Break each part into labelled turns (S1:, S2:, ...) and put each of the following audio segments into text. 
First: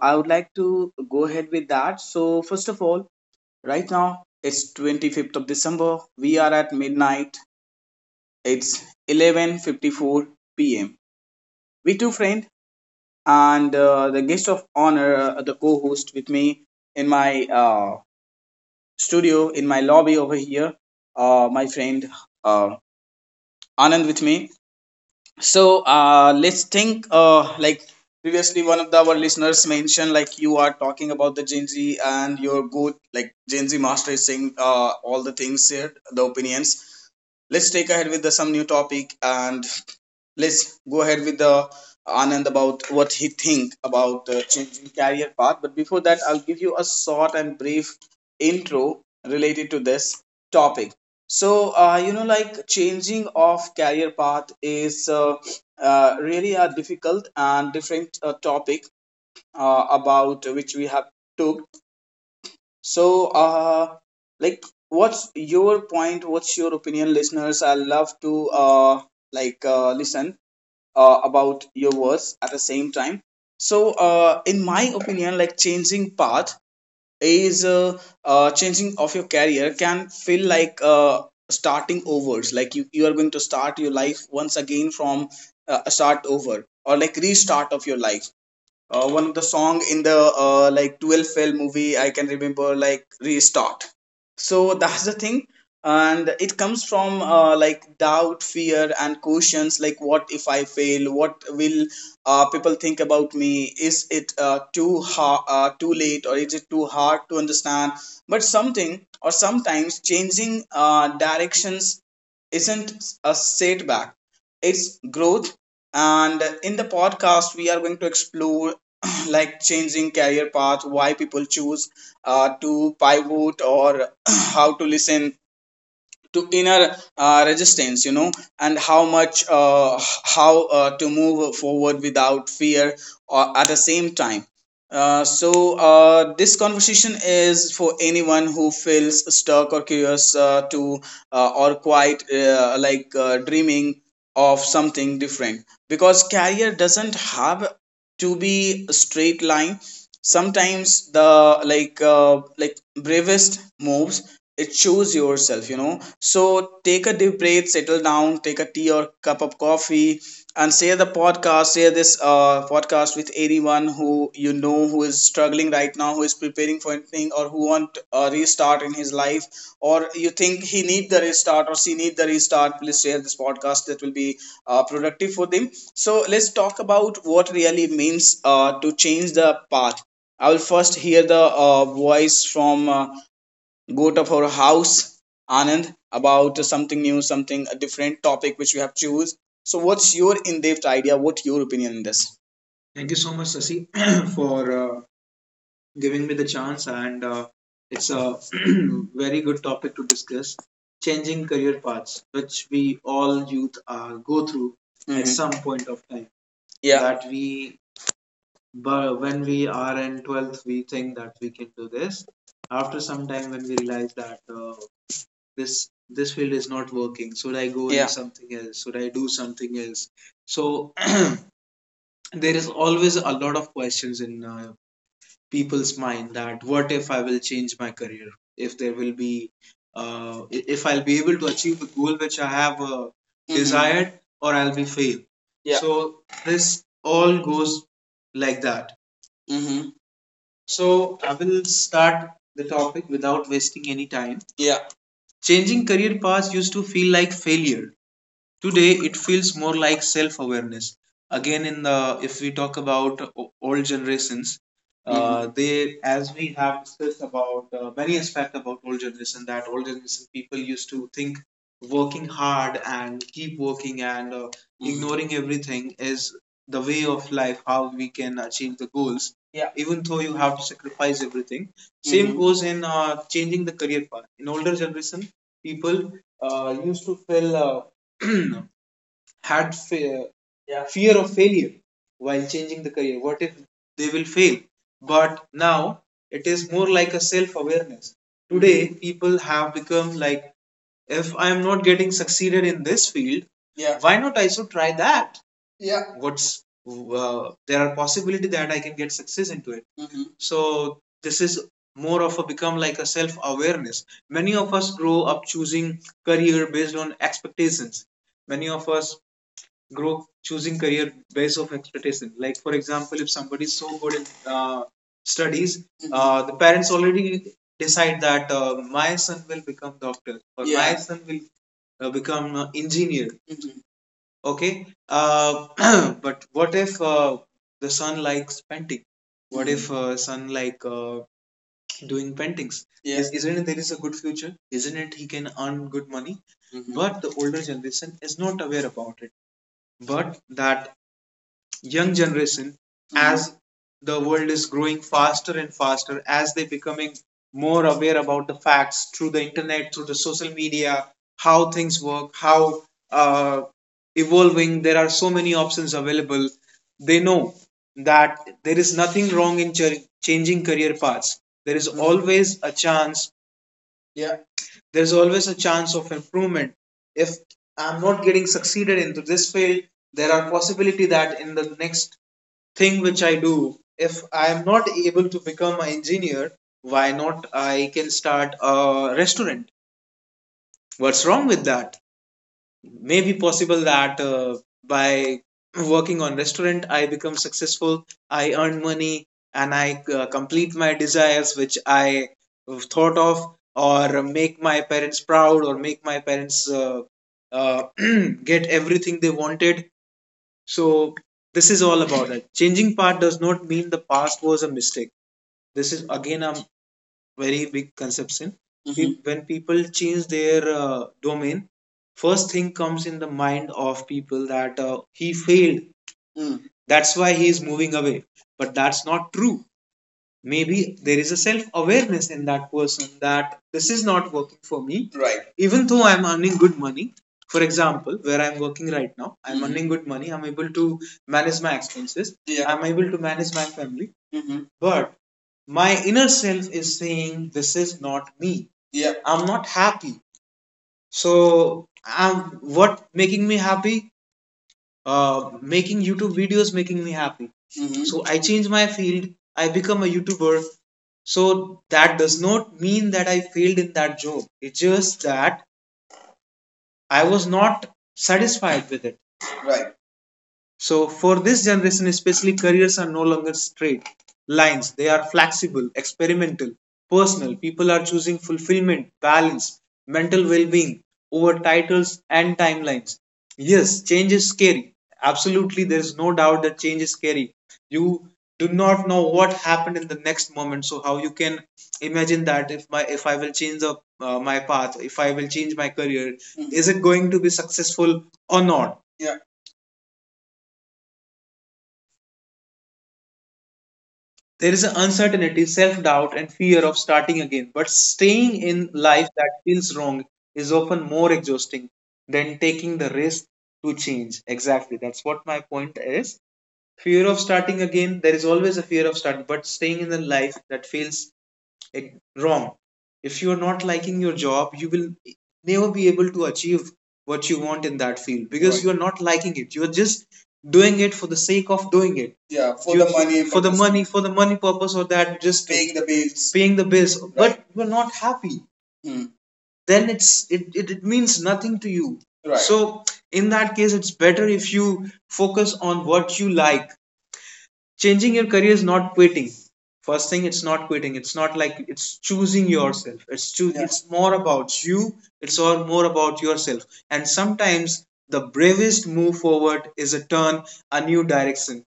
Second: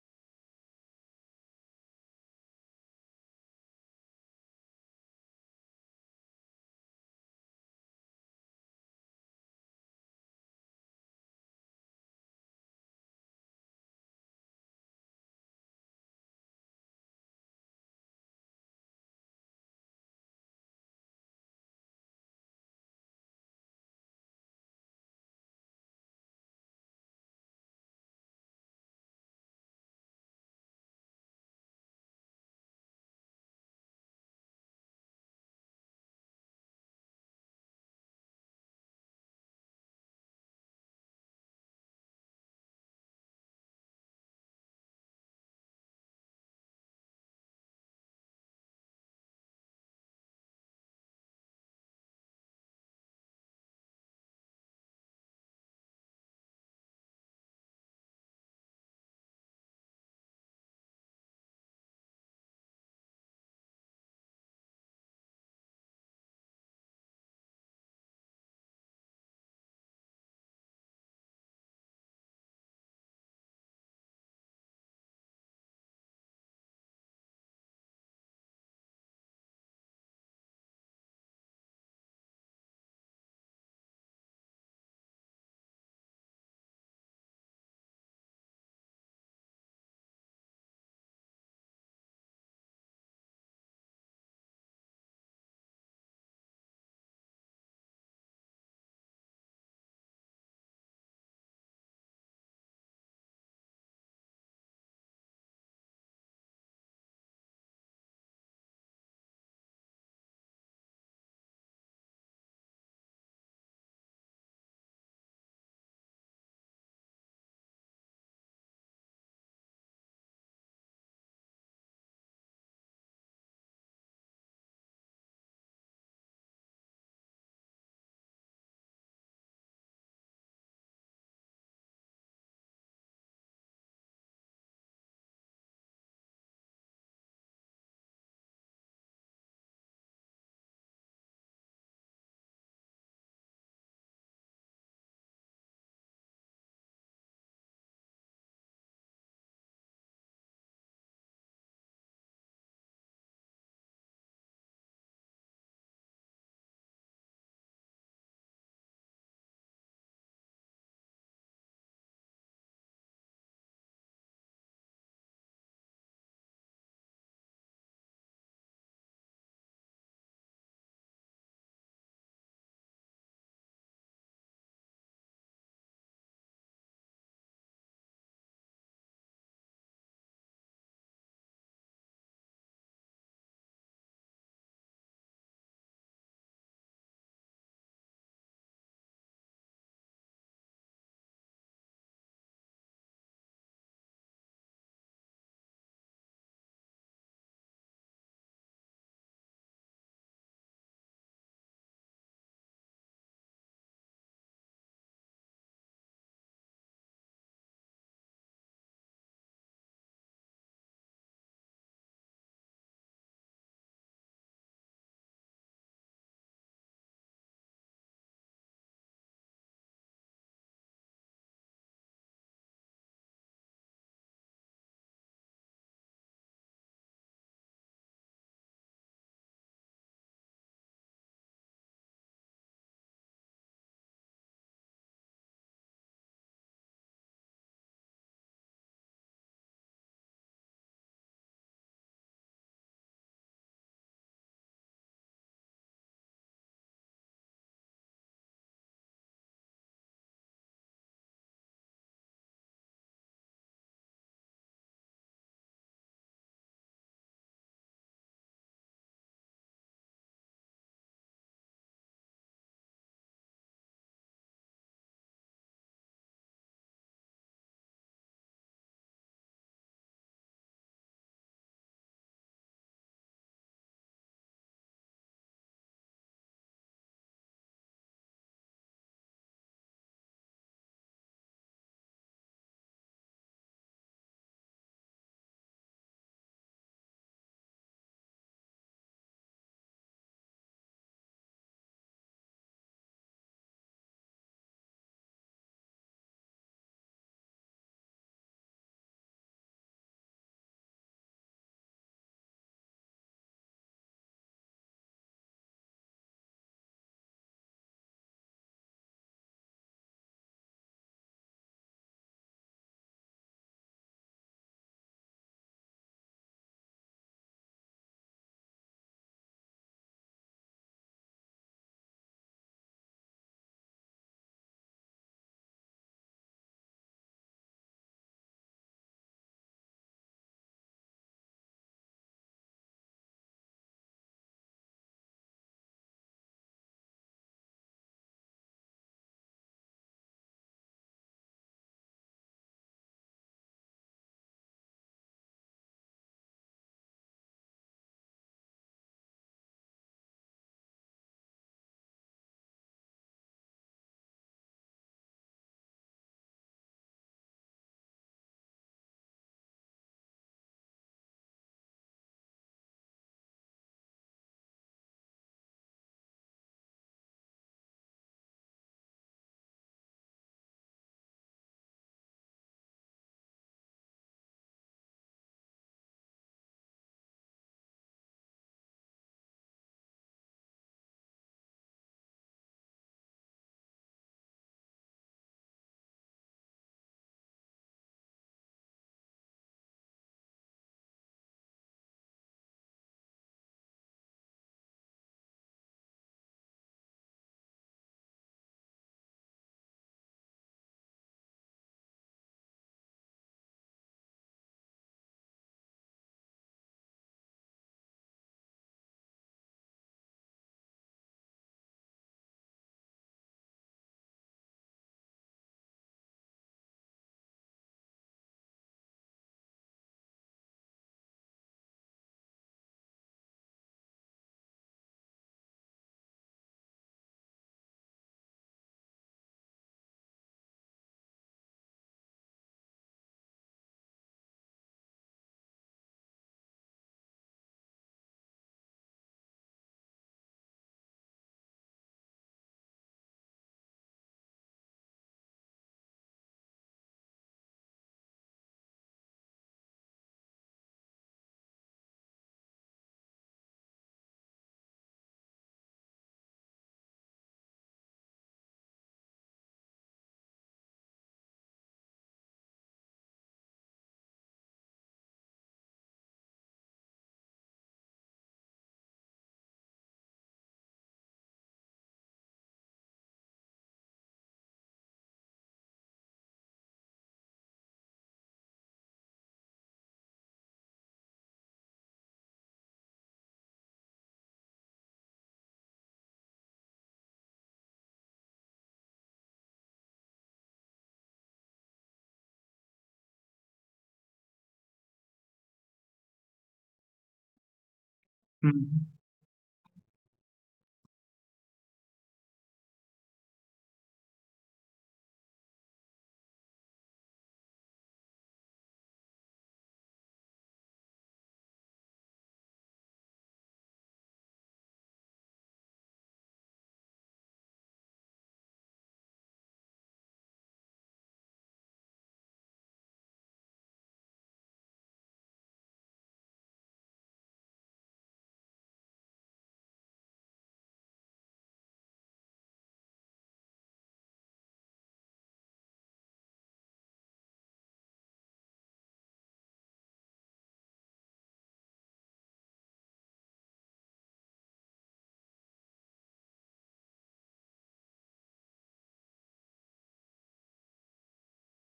S1: I would like to go ahead with that. So first of all, right now it's 25th of December. We are at midnight. It's 11:54 p.m. We two friend and the guest of honor, the co-host with me in my studio, in my lobby over here. My friend uh, Anand with me. So let's think, like, previously one of our listeners mentioned, like, you are talking about the Gen Z and your good, like, Gen Z master is saying, all the things here, the opinions. Let's take ahead with some new topic, and let's go ahead with the Anand about what he think about changing career path. But before that, I'll give you a short and brief intro related to this topic. So, you know, like, changing of career path is really a difficult and different topic about which we have took. So, like, what's your point? What's your opinion, listeners? I love to like listen about your words at the same time. So in my opinion, like, changing path is changing of your career can feel like, starting overs, like, you are going to start your life once again from a start over, or like restart of your life. One of the song in the like 12 fail movie I can remember, like, restart. So that's the thing, and it comes from, like, doubt, fear and questions, like, what if I fail, what will people think about me, is it too late, or is it too hard to understand? But something or sometimes changing directions isn't a setback, it's growth. And in the podcast we are going to explore, like, changing career path, why people choose to pivot, or how to listen to inner resistance, you know, and how much how to move forward without fear, or at the same time. uh, so this conversation is for anyone who feels stuck or curious to or quite dreaming of something different, because career doesn't have to be a straight line. Sometimes the like uh, like bravest moves, it choose yourself, you know. So take a deep breath, settle down, take a tea or cup of coffee, and share the podcast, share this podcast with anyone who you know who is struggling right now, who is preparing for anything, or who want a restart in his life, or you think he need the restart or she need the restart. Please share this podcast, that will be productive for them. So let's talk about what really means to change the path. I will first hear the voice from go to our house, Anand, about something new, something a different topic which we have choose. So, what's your in-depth idea? What your opinion in this? Thank you so much, Sasi, for giving me the chance, and it's a very good topic to discuss. Changing career paths, which we all youth go through at Mhm. some point of time. Yeah. But when we are in 12th, we think that we can do this. After some time, when we realize that, this field is not working, should I go Yeah. in something else, should I do something else? So there is always a lot of questions in people's mind, that what if I will change my career, if there will be uh, if I'll be able to achieve the goal which I have, mm-hmm, desired, or I'll be failed. Yeah. So this all goes like that. Mm-hmm. So I will start the topic without wasting any time. Yeah. Changing career paths used to feel like failure. Today, it feels more like self awareness. Again, in the if we talk about old generations, they as we have discussed about many aspect about old generation, that old generation people used to think working hard and keep working and ignoring everything is the way of life, how we can achieve the goals. Yeah, even though you have to sacrifice everything. Same Mhm. goes in changing the career path. In older generation, people used to feel had fe- Yeah. fear of failure while changing the career. What if they will fail? But now it is more like a self awareness. Today, people have become like, if I am not getting succeeded in this field, Yeah. why not I should try that? Yeah. What's there are possibility that I can get success into it. Mm-hmm. So this is more of a become like a self awareness. Many of us grow up choosing career based on expectations. Many of us grow choosing career based off expectation. Like for example, if somebody is so good in studies, mm-hmm, the parents already decide that, my son will become doctor, or Yeah. my son will become an engineer. Mhm. Okay, uh, but what if the son likes painting? What if son like doing paintings? Yeah. Isn't it there, not it theres a good future? Isn't it he can earn good money? Mhm. But the older generation is not aware about it. But that young generation, as the world is growing faster and faster, as they becoming more aware about the facts through the internet, through the social media, how things work, how uh, evolving, there are so many options available. They know that there is nothing wrong in changing career paths. There is always a chance. Yeah, there's always a chance of improvement. If I'm not getting succeeded into this field, there are possibility that in the next thing which I do. If I am not able to become an engineer, why not I can start a restaurant? What's wrong with that? Maybe possible that, by working on restaurant I become successful, I earn money, and I complete my desires which I thought of, or make my parents proud, or make my parents uh, get everything they wanted. So this is all about that. Changing part does not mean the past was a mistake. This is again a very big conception. Mhm. Mhm. When people change their domain, first thing comes in the mind of people that, he failed. Mm. That's why he is moving away. But that's not true. Maybe there is a self awareness in that person that this is not working for me. Right. Even though I'm earning good money, for example where I'm working right now, I'm Mhm. earning good money, I'm able to manage my expenses, Yeah. I'm able to manage my family, Mm-hmm. but my inner self is saying this is not me. Yeah. I'm not happy. So I'm what making me happy? uh, Making YouTube videos making me happy. Mm-hmm. So I change my field. I become a YouTuber. So that does not mean that I failed in that job. It's just that I was not satisfied with it. Right. So for this generation especially, careers are no longer straight lines. They are flexible, experimental, personal. People are choosing fulfillment, balance, mental well-being over titles and timelines. Yes, change is scary. Absolutely, there is no doubt that change is scary. You do not know what happened in the next moment. So how you can imagine that, if I will change the, my path, if I will change my career, mm, is it going to be successful or not? There is an uncertainty, self doubt, and fear of starting again. But staying in
S2: Mhm,
S1: life that feels wrong is often more exhausting than taking the risk to change. Exactly. That's what my point is. Fear of starting again, there is always a fear of starting, but staying in the life that feels eh, wrong. If you're not liking your job, you will never be able to achieve what you want in that field, because Right. you are not liking it. You are just doing it for the sake of doing it. Yeah, the money, for the money, for the money purpose, or that just paying the bills. Right. But you're not happy. Hmm. Then it means nothing to you. Right. So in that case, it's better if you focus on what you like. Changing your career is not quitting. First thing, it's not quitting, it's not like, it's choosing yourself, it's choosing, yeah, it's more about you, it's all more about yourself. And sometimes the bravest move forward is a turn, a new direction.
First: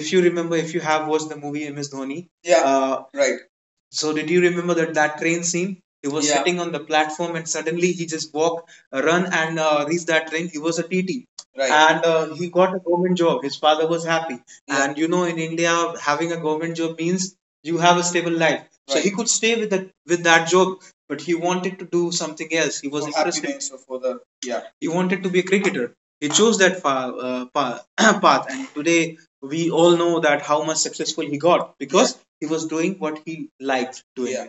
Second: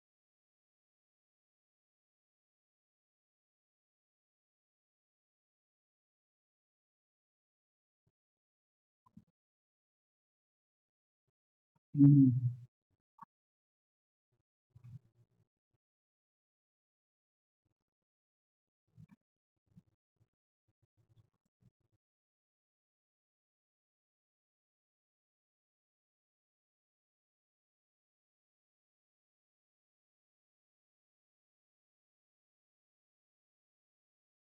S1: If you remember, if you have watched the movie MS Dhoni, yeah, right. So did you remember that train scene? He was, yeah, sitting on the platform and suddenly he just walked, run and reached that train. He was a TT, right, and
S2: mhm.
S1: he got a government job. His father was happy. Yeah. And in India, having a government job means you have a stable life. So, right, he, right, could stay with that job, but he wanted to do something else. He was, for interested, happiness or for the, yeah. He wanted to be a cricketer. He chose that path, and today we all know that how much successful he got because he was doing what he liked doing. Yeah.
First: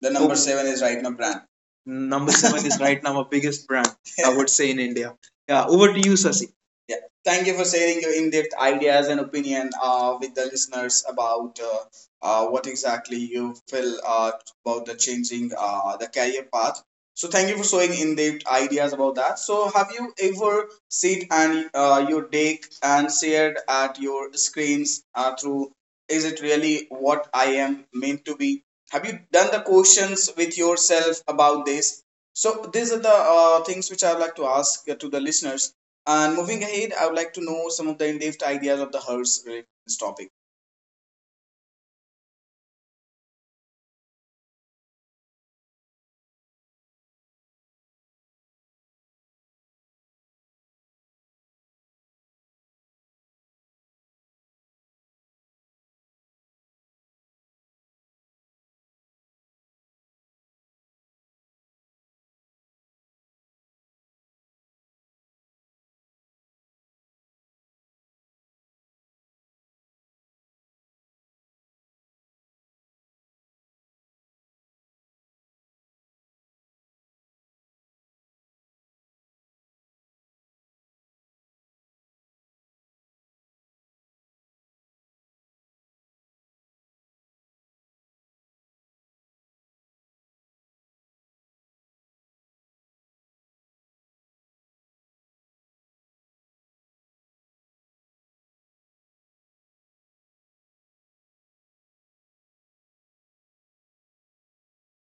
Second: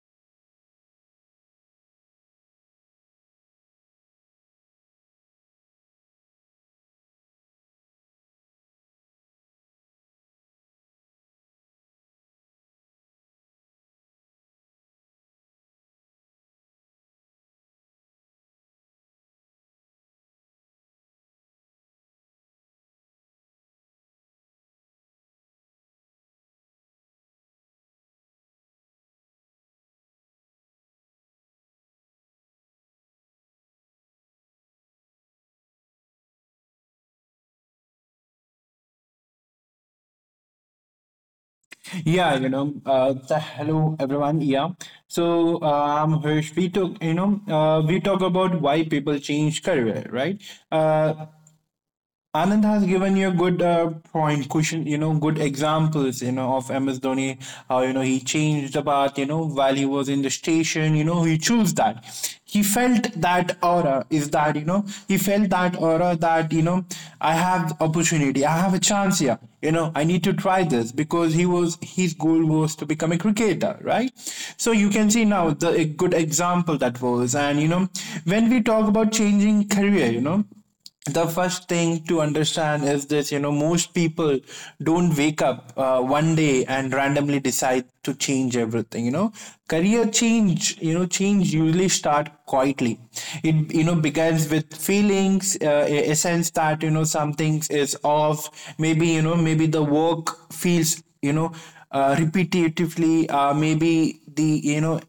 S1: The number, okay, seven is right now brand. Number seven is right now our biggest brand, yeah. I would say, in India. Yeah, over to you, Sasi. Yeah. Thank you for sharing your in-depth ideas and opinion with the listeners about what exactly you feel about the changing the career path. So thank you for showing in-depth ideas about that. So have you ever sit and your deck and shared at your screens through, is it really what I am meant to be? Have you done the questions with yourself about this? So these are the things which I would like to ask to the listeners, and moving ahead, I would like to know some of the in-depth ideas of the Hers related to this topic.
S2: Yeah, you know, so hello everyone. Yeah, so I'm Hirsch. We talk, you know, we talk about why people change career, right? Uh, Anand has given you a good point, cushion, you know, good examples, you know, of MS Dhoni, how, you know, he changed the path, you know, while he was in the station, you know, he chose that. He felt that aura is that, you know, he felt that aura that, you know, I have opportunity, I have a chance here, you know, I need to try this because he was, his goal was to become a cricketer, right? So you can see now the a good example that was. And, you know, when we talk about changing career, you know, the first thing to understand is this. You know, most people don't wake up one day and randomly decide to change everything, you know. Career change, you know, change usually start quietly. It, you know, begins with feelings, a sense that, you know, something is off. Maybe, you know, maybe the work feels, you know, repetitively. uh, maybe the you know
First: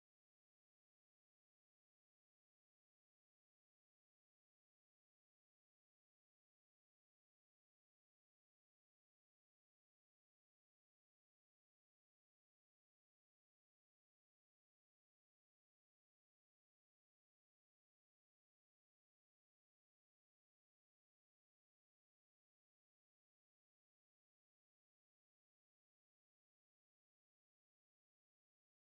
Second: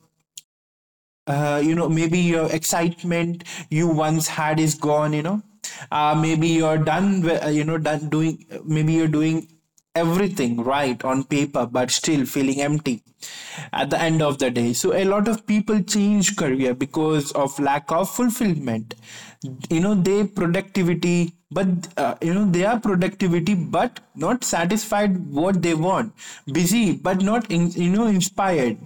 S2: uh, you know maybe your excitement you once had is gone, you know. Maybe you know, done doing, maybe you're doing everything right on paper but still feeling empty at the end of the day. So a lot of people change career because of lack of fulfillment, you know. They productivity, but you know, they are productivity but not satisfied what they want, busy but not, in, you know, inspired,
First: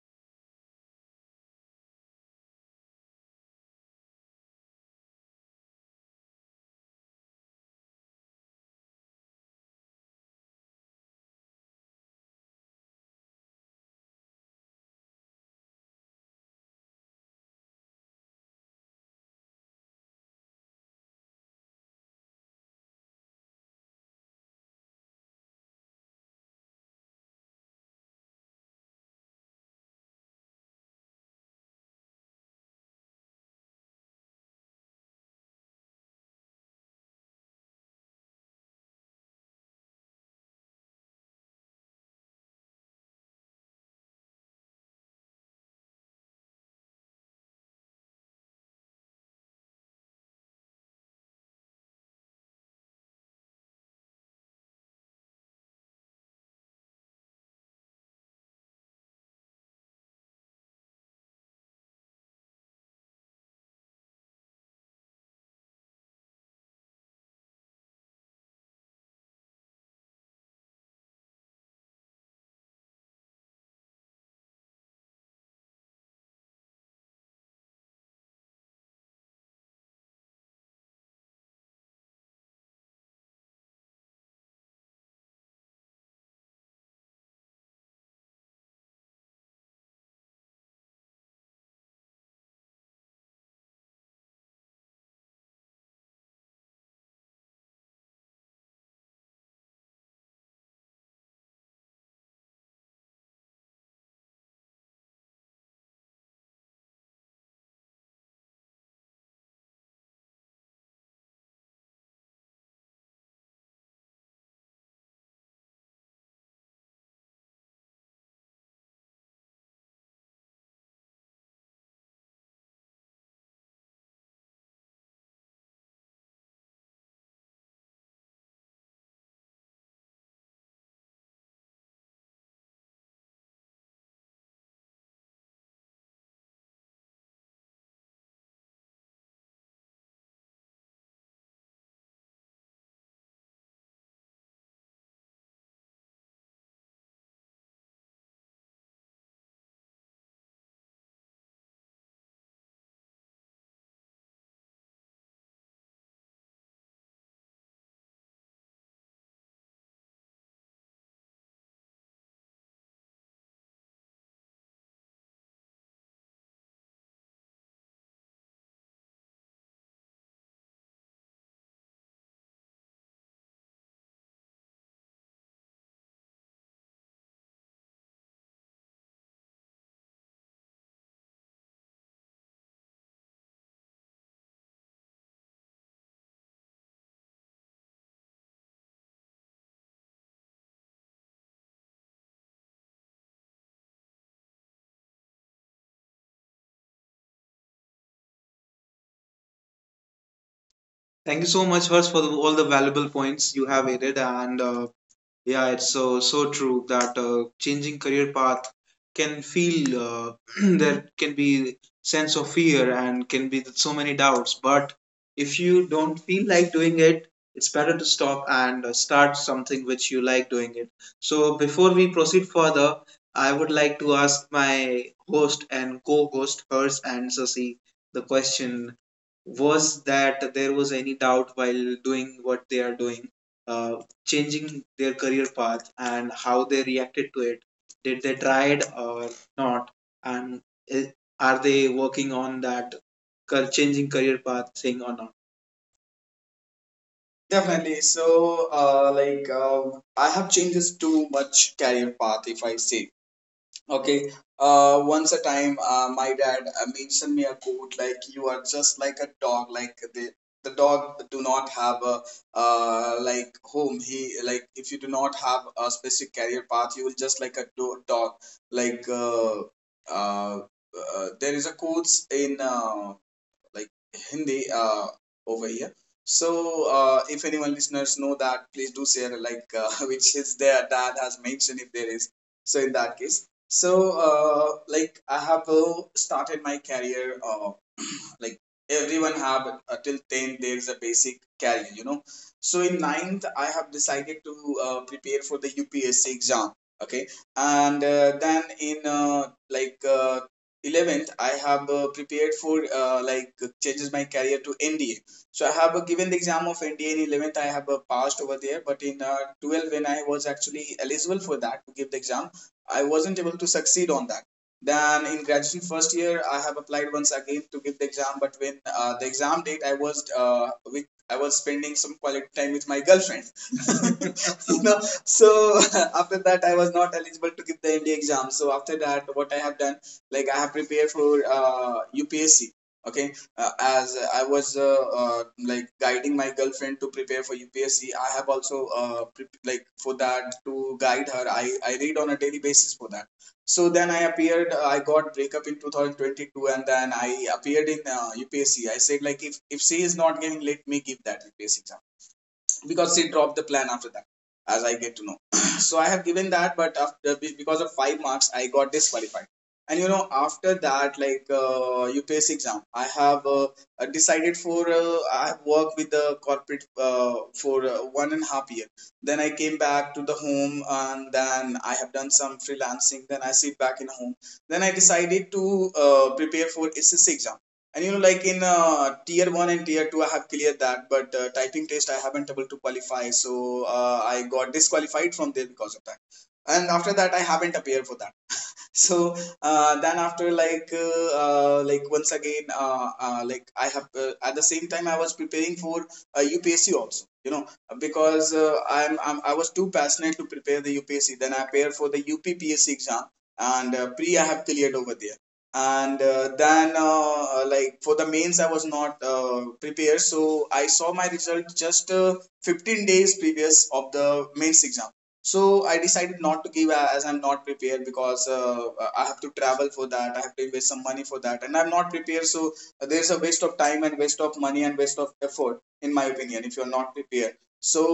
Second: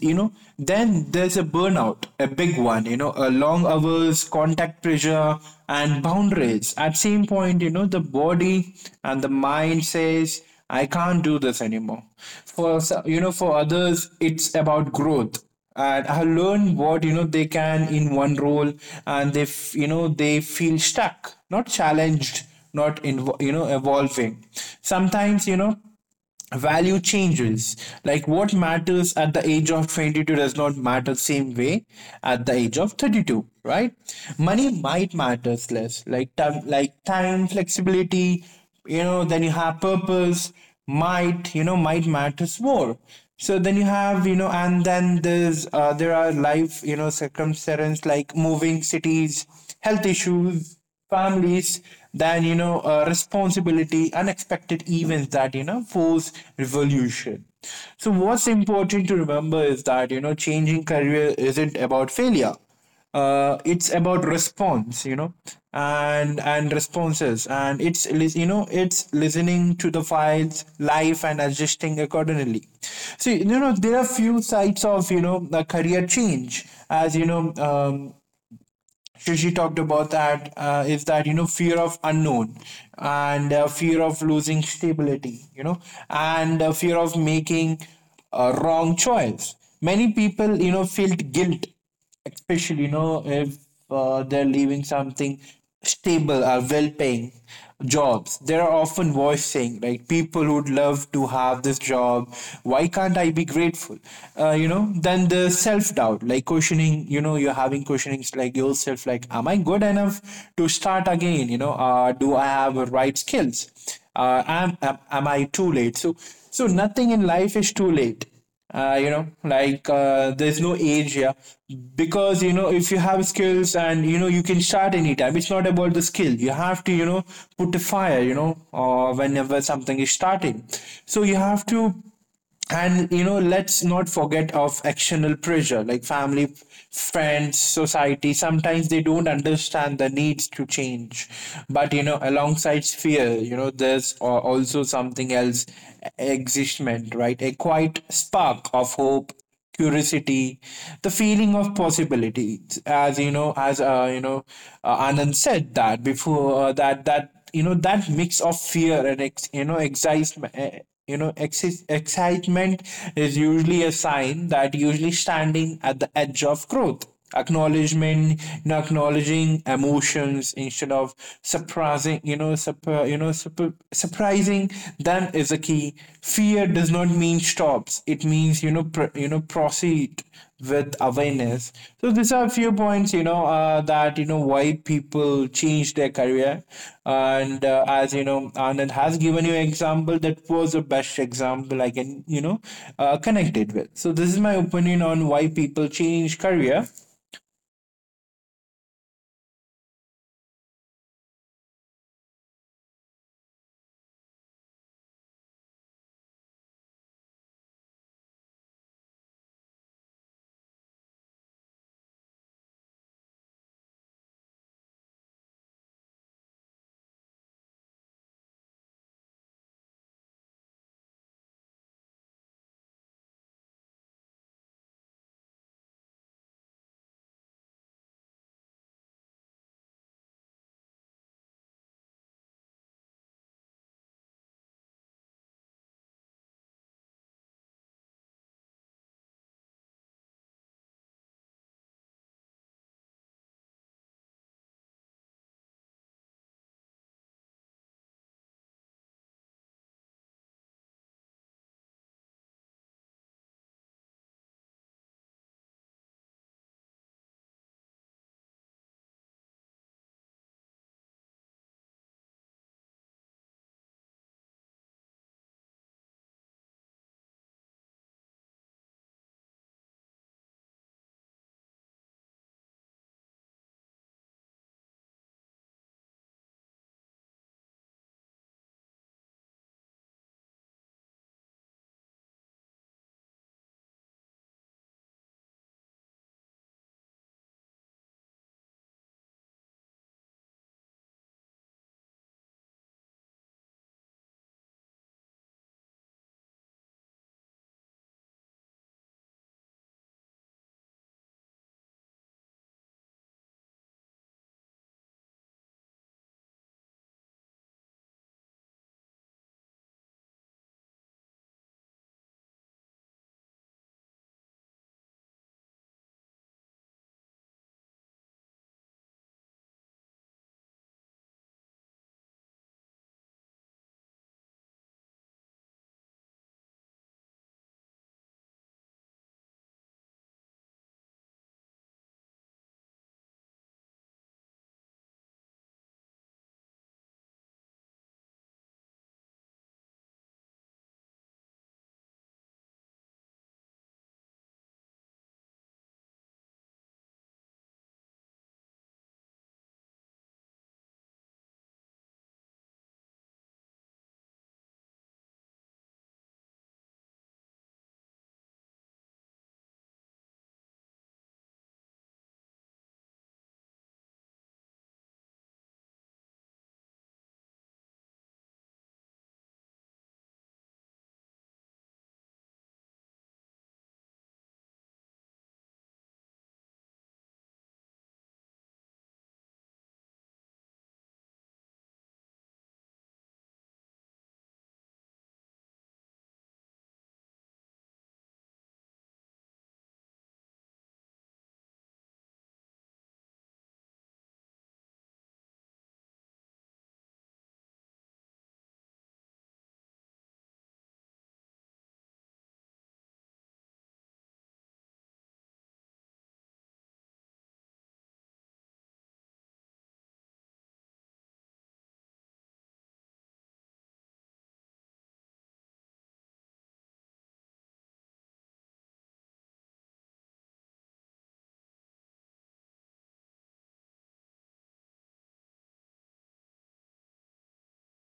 S2: you know. Then there's a burnout, a big one, you know. A long hours, contact pressure, and boundaries at same point, you know, the body and the mind says, I can't do this anymore. You know, for others it's about growth, and I have learned what, you know, they can in one role, and you know, they feel stuck, not challenged, not invo- you know, evolving. Sometimes, you know, value changes, like what matters at the age of 22 does not matter same way at the age of 32, right? Money might matters less, like time, like time flexibility, you know. Then you have purpose, might, you know, might matters more. So then you have you know and then there's there are life, you know, circumstances, like moving cities, health issues, families. Then, you know, responsibility, unexpected events that, you know, force revolution. So what's important to remember is that, you know, changing career isn't about failure. It's about response, you know. And responses, and you know, it's listening to the files life and adjusting accordingly. See, you know, there are few sides of, you know, the career change. As you know, Shushi talked about that, is that, you know, fear of unknown, and fear of losing stability, you know, and fear of making a wrong choice. Many people, you know, feel guilt, especially, you know, if they're leaving something stable or well paying jobs. There are often voicing like people who'd love to have this job. Why can't I be grateful? You know, then the self doubt, like questioning. You know, you're having questionings like yourself, like, am I good enough to start again? You know, do I have the right skills? Am I too late? So nothing in life is too late. You know, there's no age here, because you know if you have skills and you know you can start anytime. It's not about the skill, you have to, you know, put a fire, you know. Whenever something is starting, so you have to. And you know, let's not forget of external pressure like family, friends, society. Sometimes they don't understand the needs to change. But you know, alongside fear, you know, there's also something else, existment, right? A quiet spark of hope, curiosity, the feeling of possibility. As Anand said that before, that you know, that mix of fear and you know, excitement. Excitement is usually a sign that usually standing at the edge of growth. Acknowledgement, acknowledging emotions instead of surprising you know surpri- surprising them is the key. Fear does not mean stops, it means, you know, you know, proceed with awareness. So these are a few points, you know, that you know why people change their career. And as you know, Anand has given you an example that was the best example I can, you know, connect it with. So this is my opinion on why people change career.
S1: Thank you so much, Harsh, for all the valuable points you have added, and yeah, it's so true that changing career path can feel there can be sense of fear and can be so many doubts. But if you don't feel like doing it, it's better to stop and start something which you like doing it. So before we proceed further, I would like to ask my host and co-host Hers and Sasi the question, was that there was any doubt while doing what they are doing, uh, changing their career path and how they reacted to it. Did they try it or not? And i- are they working on that changing career path thing or not? Definitely. So, I have changed this too much career path, if I say. Okay. Once a time, my dad mentioned me a quote like, "You are just like a dog. Like the dog do not have a like home. He like if you do not have a specific career path, you will just like a dog. Like uh, there is a quotes in like Hindi over here." So if anyone listeners know that, please do share like which is their dad has mentioned if there is. So in that case, so I have started my career like everyone have till 10 there's a basic career, you know. So in ninth I have decided to prepare for the UPSC exam. Okay. And then in like 11th I have prepared for uh, like changes my career to NDA. So I have given the exam of NDA in 11th. I have passed over there, but in 12, when I was actually eligible for that to give the exam, I wasn't able to succeed on that. Then in graduation first year, I have applied once again to give the exam, but when the exam date, I was with I was spending some quality time with my girlfriend. No, so after that I was not eligible to give the MD exam. So after that, what I have done, like I have prepared for UPSC. Okay, as I was like guiding my girlfriend to prepare for UPSC, I have also like for that to guide her. I read on a daily basis for that. So then I appeared. I got breakup in 2022, and then I appeared in UPSC. I said like, if she is not giving, let me give that UPSC exam because she dropped the plan after that, as I get to know. So I have given that, but after, because of five marks, I got disqualified. And you know, after that, like UPS exam, I have decided for I have worked with the corporate for 1.5 years. Then I came back to the home, and then I have done some freelancing, then I sit back in home. Then I decided to prepare for SSC exam. And you know, like in tier one and tier two, I have cleared that, but typing test I haven't able to qualify, so I got disqualified from there because of that. And after that, I haven't appeared for that. So then after like once again I have at the same time I was preparing for UPSC also, you know, because I was too passionate to prepare the UPSC. Then I prepared for the UPPSC exam, and pre I have cleared over there. And then like for the mains I was not prepared, so I saw my result just 15 days previous of the mains exam. So I decided not to give as I'm not prepared, because I have to travel for that, I have to invest some money for that, and I'm not prepared. So there's a waste of time and waste of money and waste of effort, in my opinion, if you're not prepared. So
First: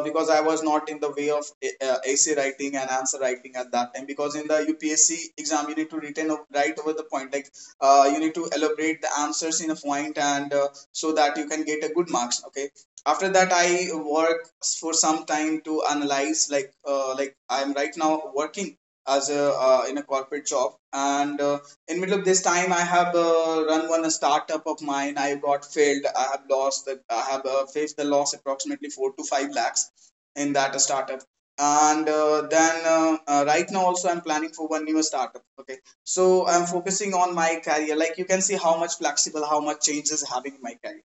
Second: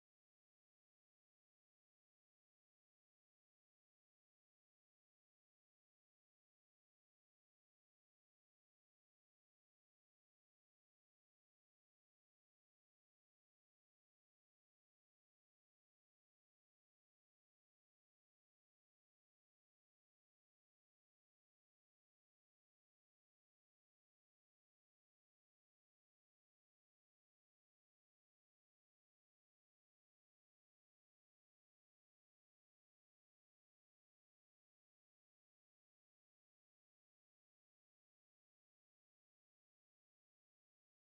S1: because I was not in the way of essay writing and answer writing at that time, because in the UPSC exam you need to written right over the point, like you need to elaborate the answers in a point, and so that you can get a good marks. Okay. After that I work for some time to analyze, like I'm right now working as a in a corporate job. And in middle of this time I have run one a startup of mine. I got failed. I have faced the loss approximately 4 to 5 lakhs in that startup. And then right now also I'm planning for one new startup. Okay. So I'm focusing on my career. Like you can see how much flexible, how much change is having in my career.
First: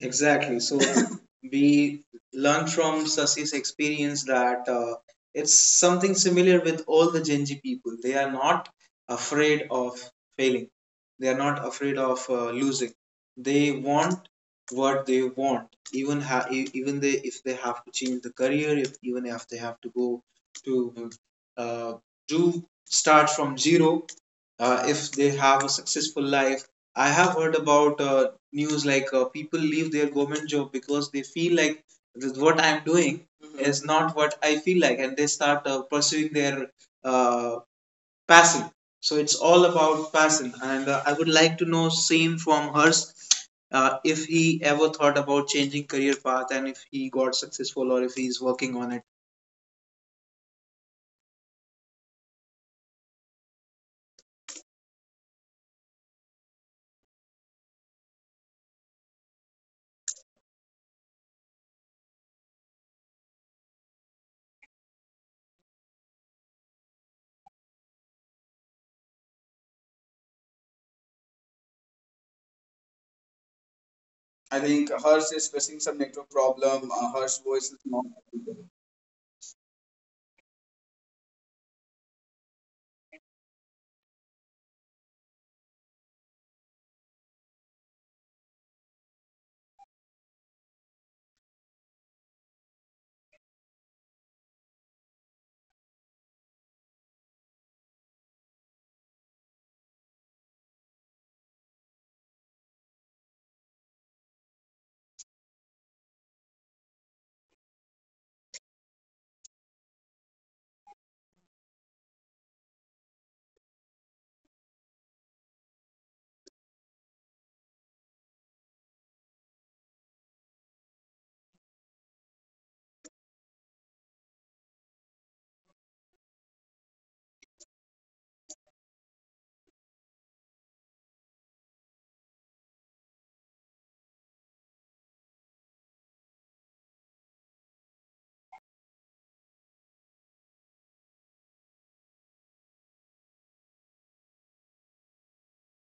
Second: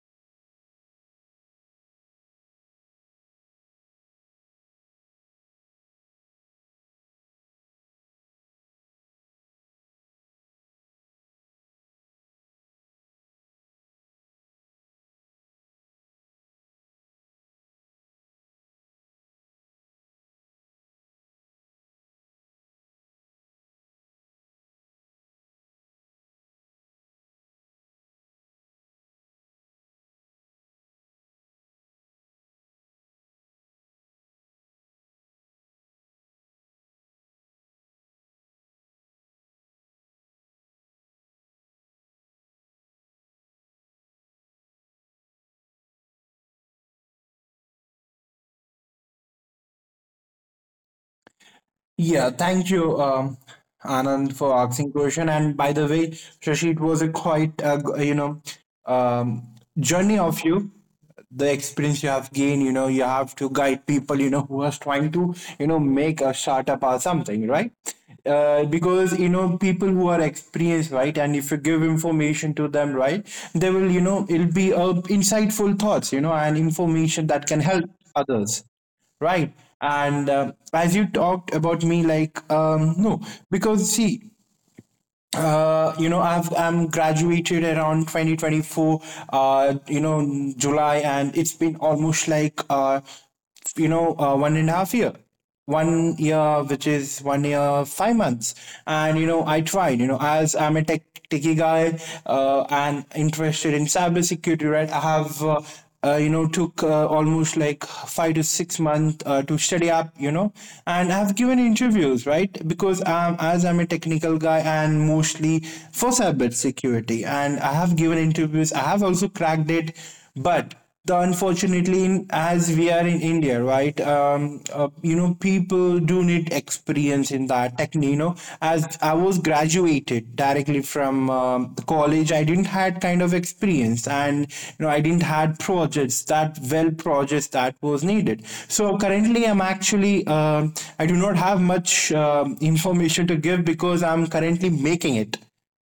S1: Exactly. So we learn from Sasi's experience that it's something similar with all the Gen Z people. They are not afraid of failing. They are not afraid of losing. They want what they want, even even they, if they have to change the career, if even if they have to go to uh, do start from zero, if they have a successful life. I have heard about news like people leave their government job because they feel like with what I'm doing, mhm, is not what I feel like, and they start pursuing their uh, passion. So it's all about passion, and I would like to know same from Hers if he ever thought about changing career path and if he got successful or if he's working on it.
S2: Yeah, thank you, Anand, for asking question. And by the way, Shashi, it was a quite you know, um, journey of you, the experience you have gained, you know. You have to guide people, you know, who are trying to, you know, make a startup or something, right? Because, you know, people who are experienced, right, and if you give information to them, right, they will, you know, it'll
S1: I
S2: be
S1: think Hers is facing
S2: insightful
S1: some
S2: thoughts, you
S1: network
S2: know, and
S1: problem.
S2: information
S1: Harsh
S2: that can
S1: voice is
S2: help
S1: not.
S2: others, right. And as you talked about me, like, no, because see, you know, I'm graduated around 2024, you know, July, and it's been almost like 1.5 years, one year, which is one year 5 months. And you know, I tried, you know, as I'm a techie guy, and interested in cybersecurity, right. I have you know, took almost like 5 to 6 months to study up, you know. And I've given interviews, right, because as I'm a technical guy, and mostly for cyber security, and I have given interviews, I have also cracked it. But the unfortunately in, as we are in India, right, you know, people do need experience in that technique, you know. As I was graduated directly from, the college, I didn't had kind of experience, and you know, I didn't had projects that well, projects that was needed. So currently I'm actually, I do not have much information to give because I'm currently making it.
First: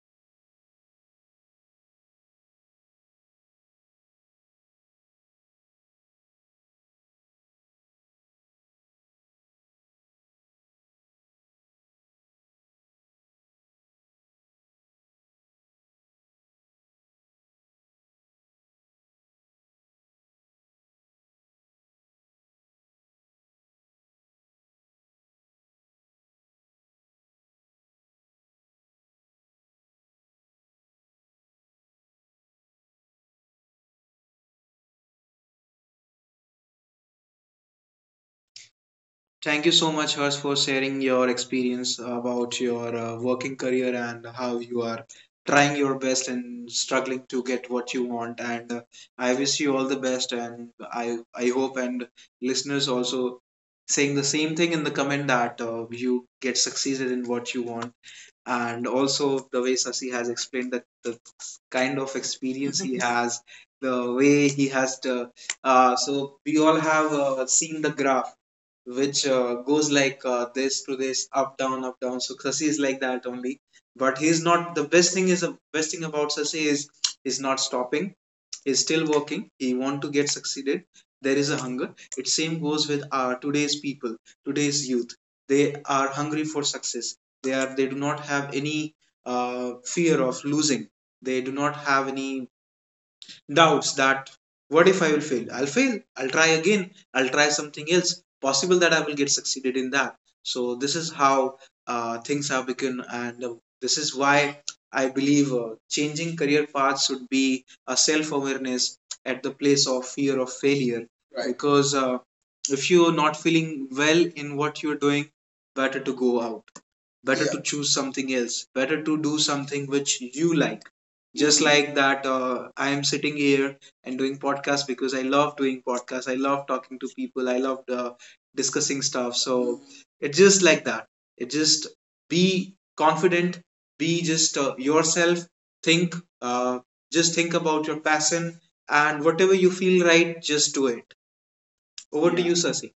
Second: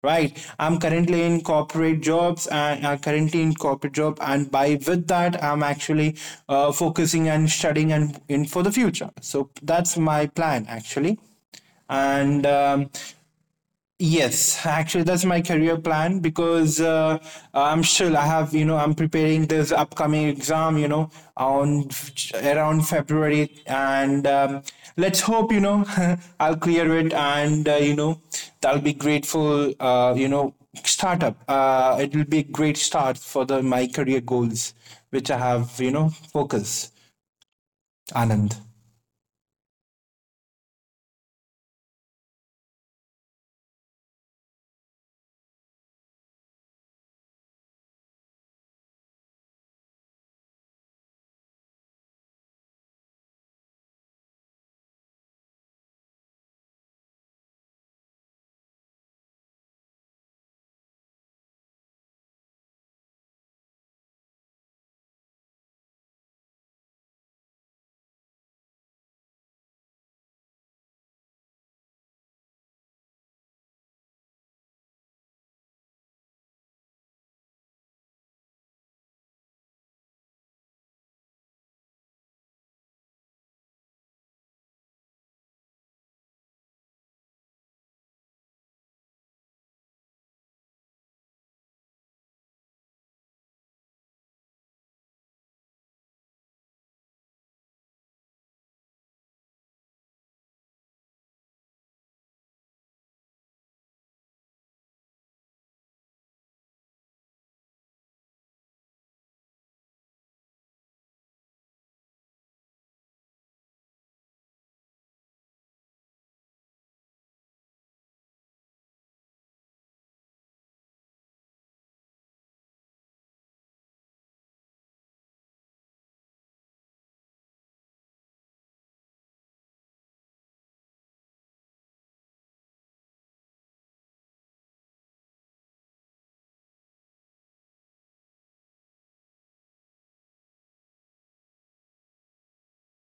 S2: Right. I'm currently in corporate jobs, and currently in corporate job, and by with that, I'm actually focusing and studying and in for the future. So that's my plan actually. And yes, actually, that's my career plan because I'm still, I have, you know, I'm preparing this upcoming exam, you know, on around February. And let's hope, you know, I'll clear it. And, you know, that'll be grateful, you know, startup. It will be a great start for the my career goals, which I have, you know, focus, Anand.
S1: Thank you so much, Hers, for sharing your experience about your working career and how you are trying your best and struggling to get what you want. And I wish you all the best. And I hope, and listeners also saying the same thing in the comment, that you get succeeded in what you want. And also the way Sasi has explained that the kind of experience he has, the way he has to. So we all have seen the graph, which goes like this to this, up down, up down. So Sasi is like that only, but he's not. The best thing about Sasi is he's not stopping, is still working, he want to get succeeded. There is a hunger. It same goes with our today's people, today's youth. They are hungry for success. They do not have any fear of losing. They do not have any doubts that what if I will fail? I'll fail. I'll try again. I'll try something else. Possible that I will get succeeded in that. So this is how things have begun, and this is why I believe changing career paths should be a self-awareness at the place of fear of failure. Right. Because if you're not feeling well in what you're doing, better to go out, better, yeah, to choose something else, better to do something which you like. Just like that, I am sitting here and doing podcast, because I love doing podcasts, I love talking to people, I love discussing stuff. So it's just like that. It just be confident, be just yourself. Think, uh, just think about your passion, and whatever you feel right, just do it. Over, yeah, to you, Sasi.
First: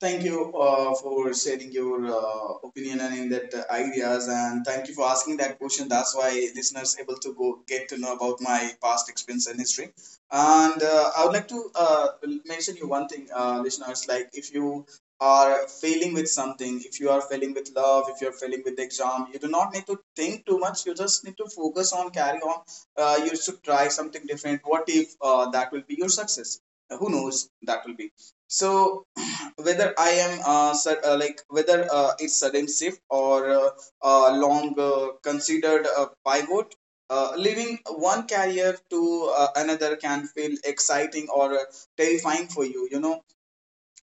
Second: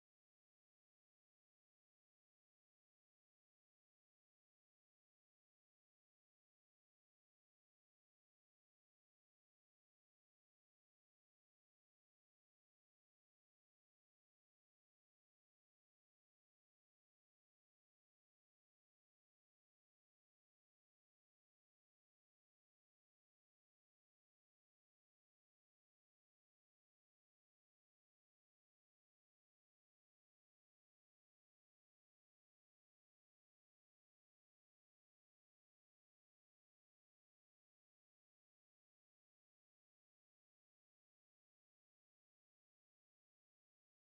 S1: Thank you for sharing your opinion and in that ideas, and thank you for asking that question. That's why listeners able to go get to know about my past experience and history. And I would like to mention you one thing, listeners. Like if you are failing with something, if you are failing with love, if you are failing with the exam, you do not need to think too much. You just need to focus on carry on. You should try something different. What if that will be your success? Who knows? That will be. So whether I am like whether it's sudden shift or long considered pivot, leaving one career to another can feel exciting or terrifying for you. You know,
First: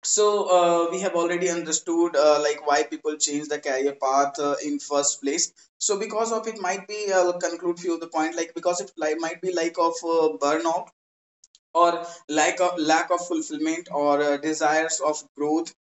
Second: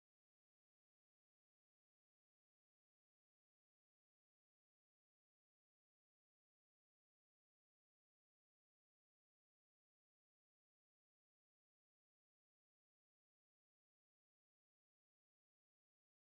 S1: so we have already understood like why people change the career path in first place. So because of it, might be I'll conclude few of the point, like because it like, might be like of burnout or lack of fulfillment or desires of growth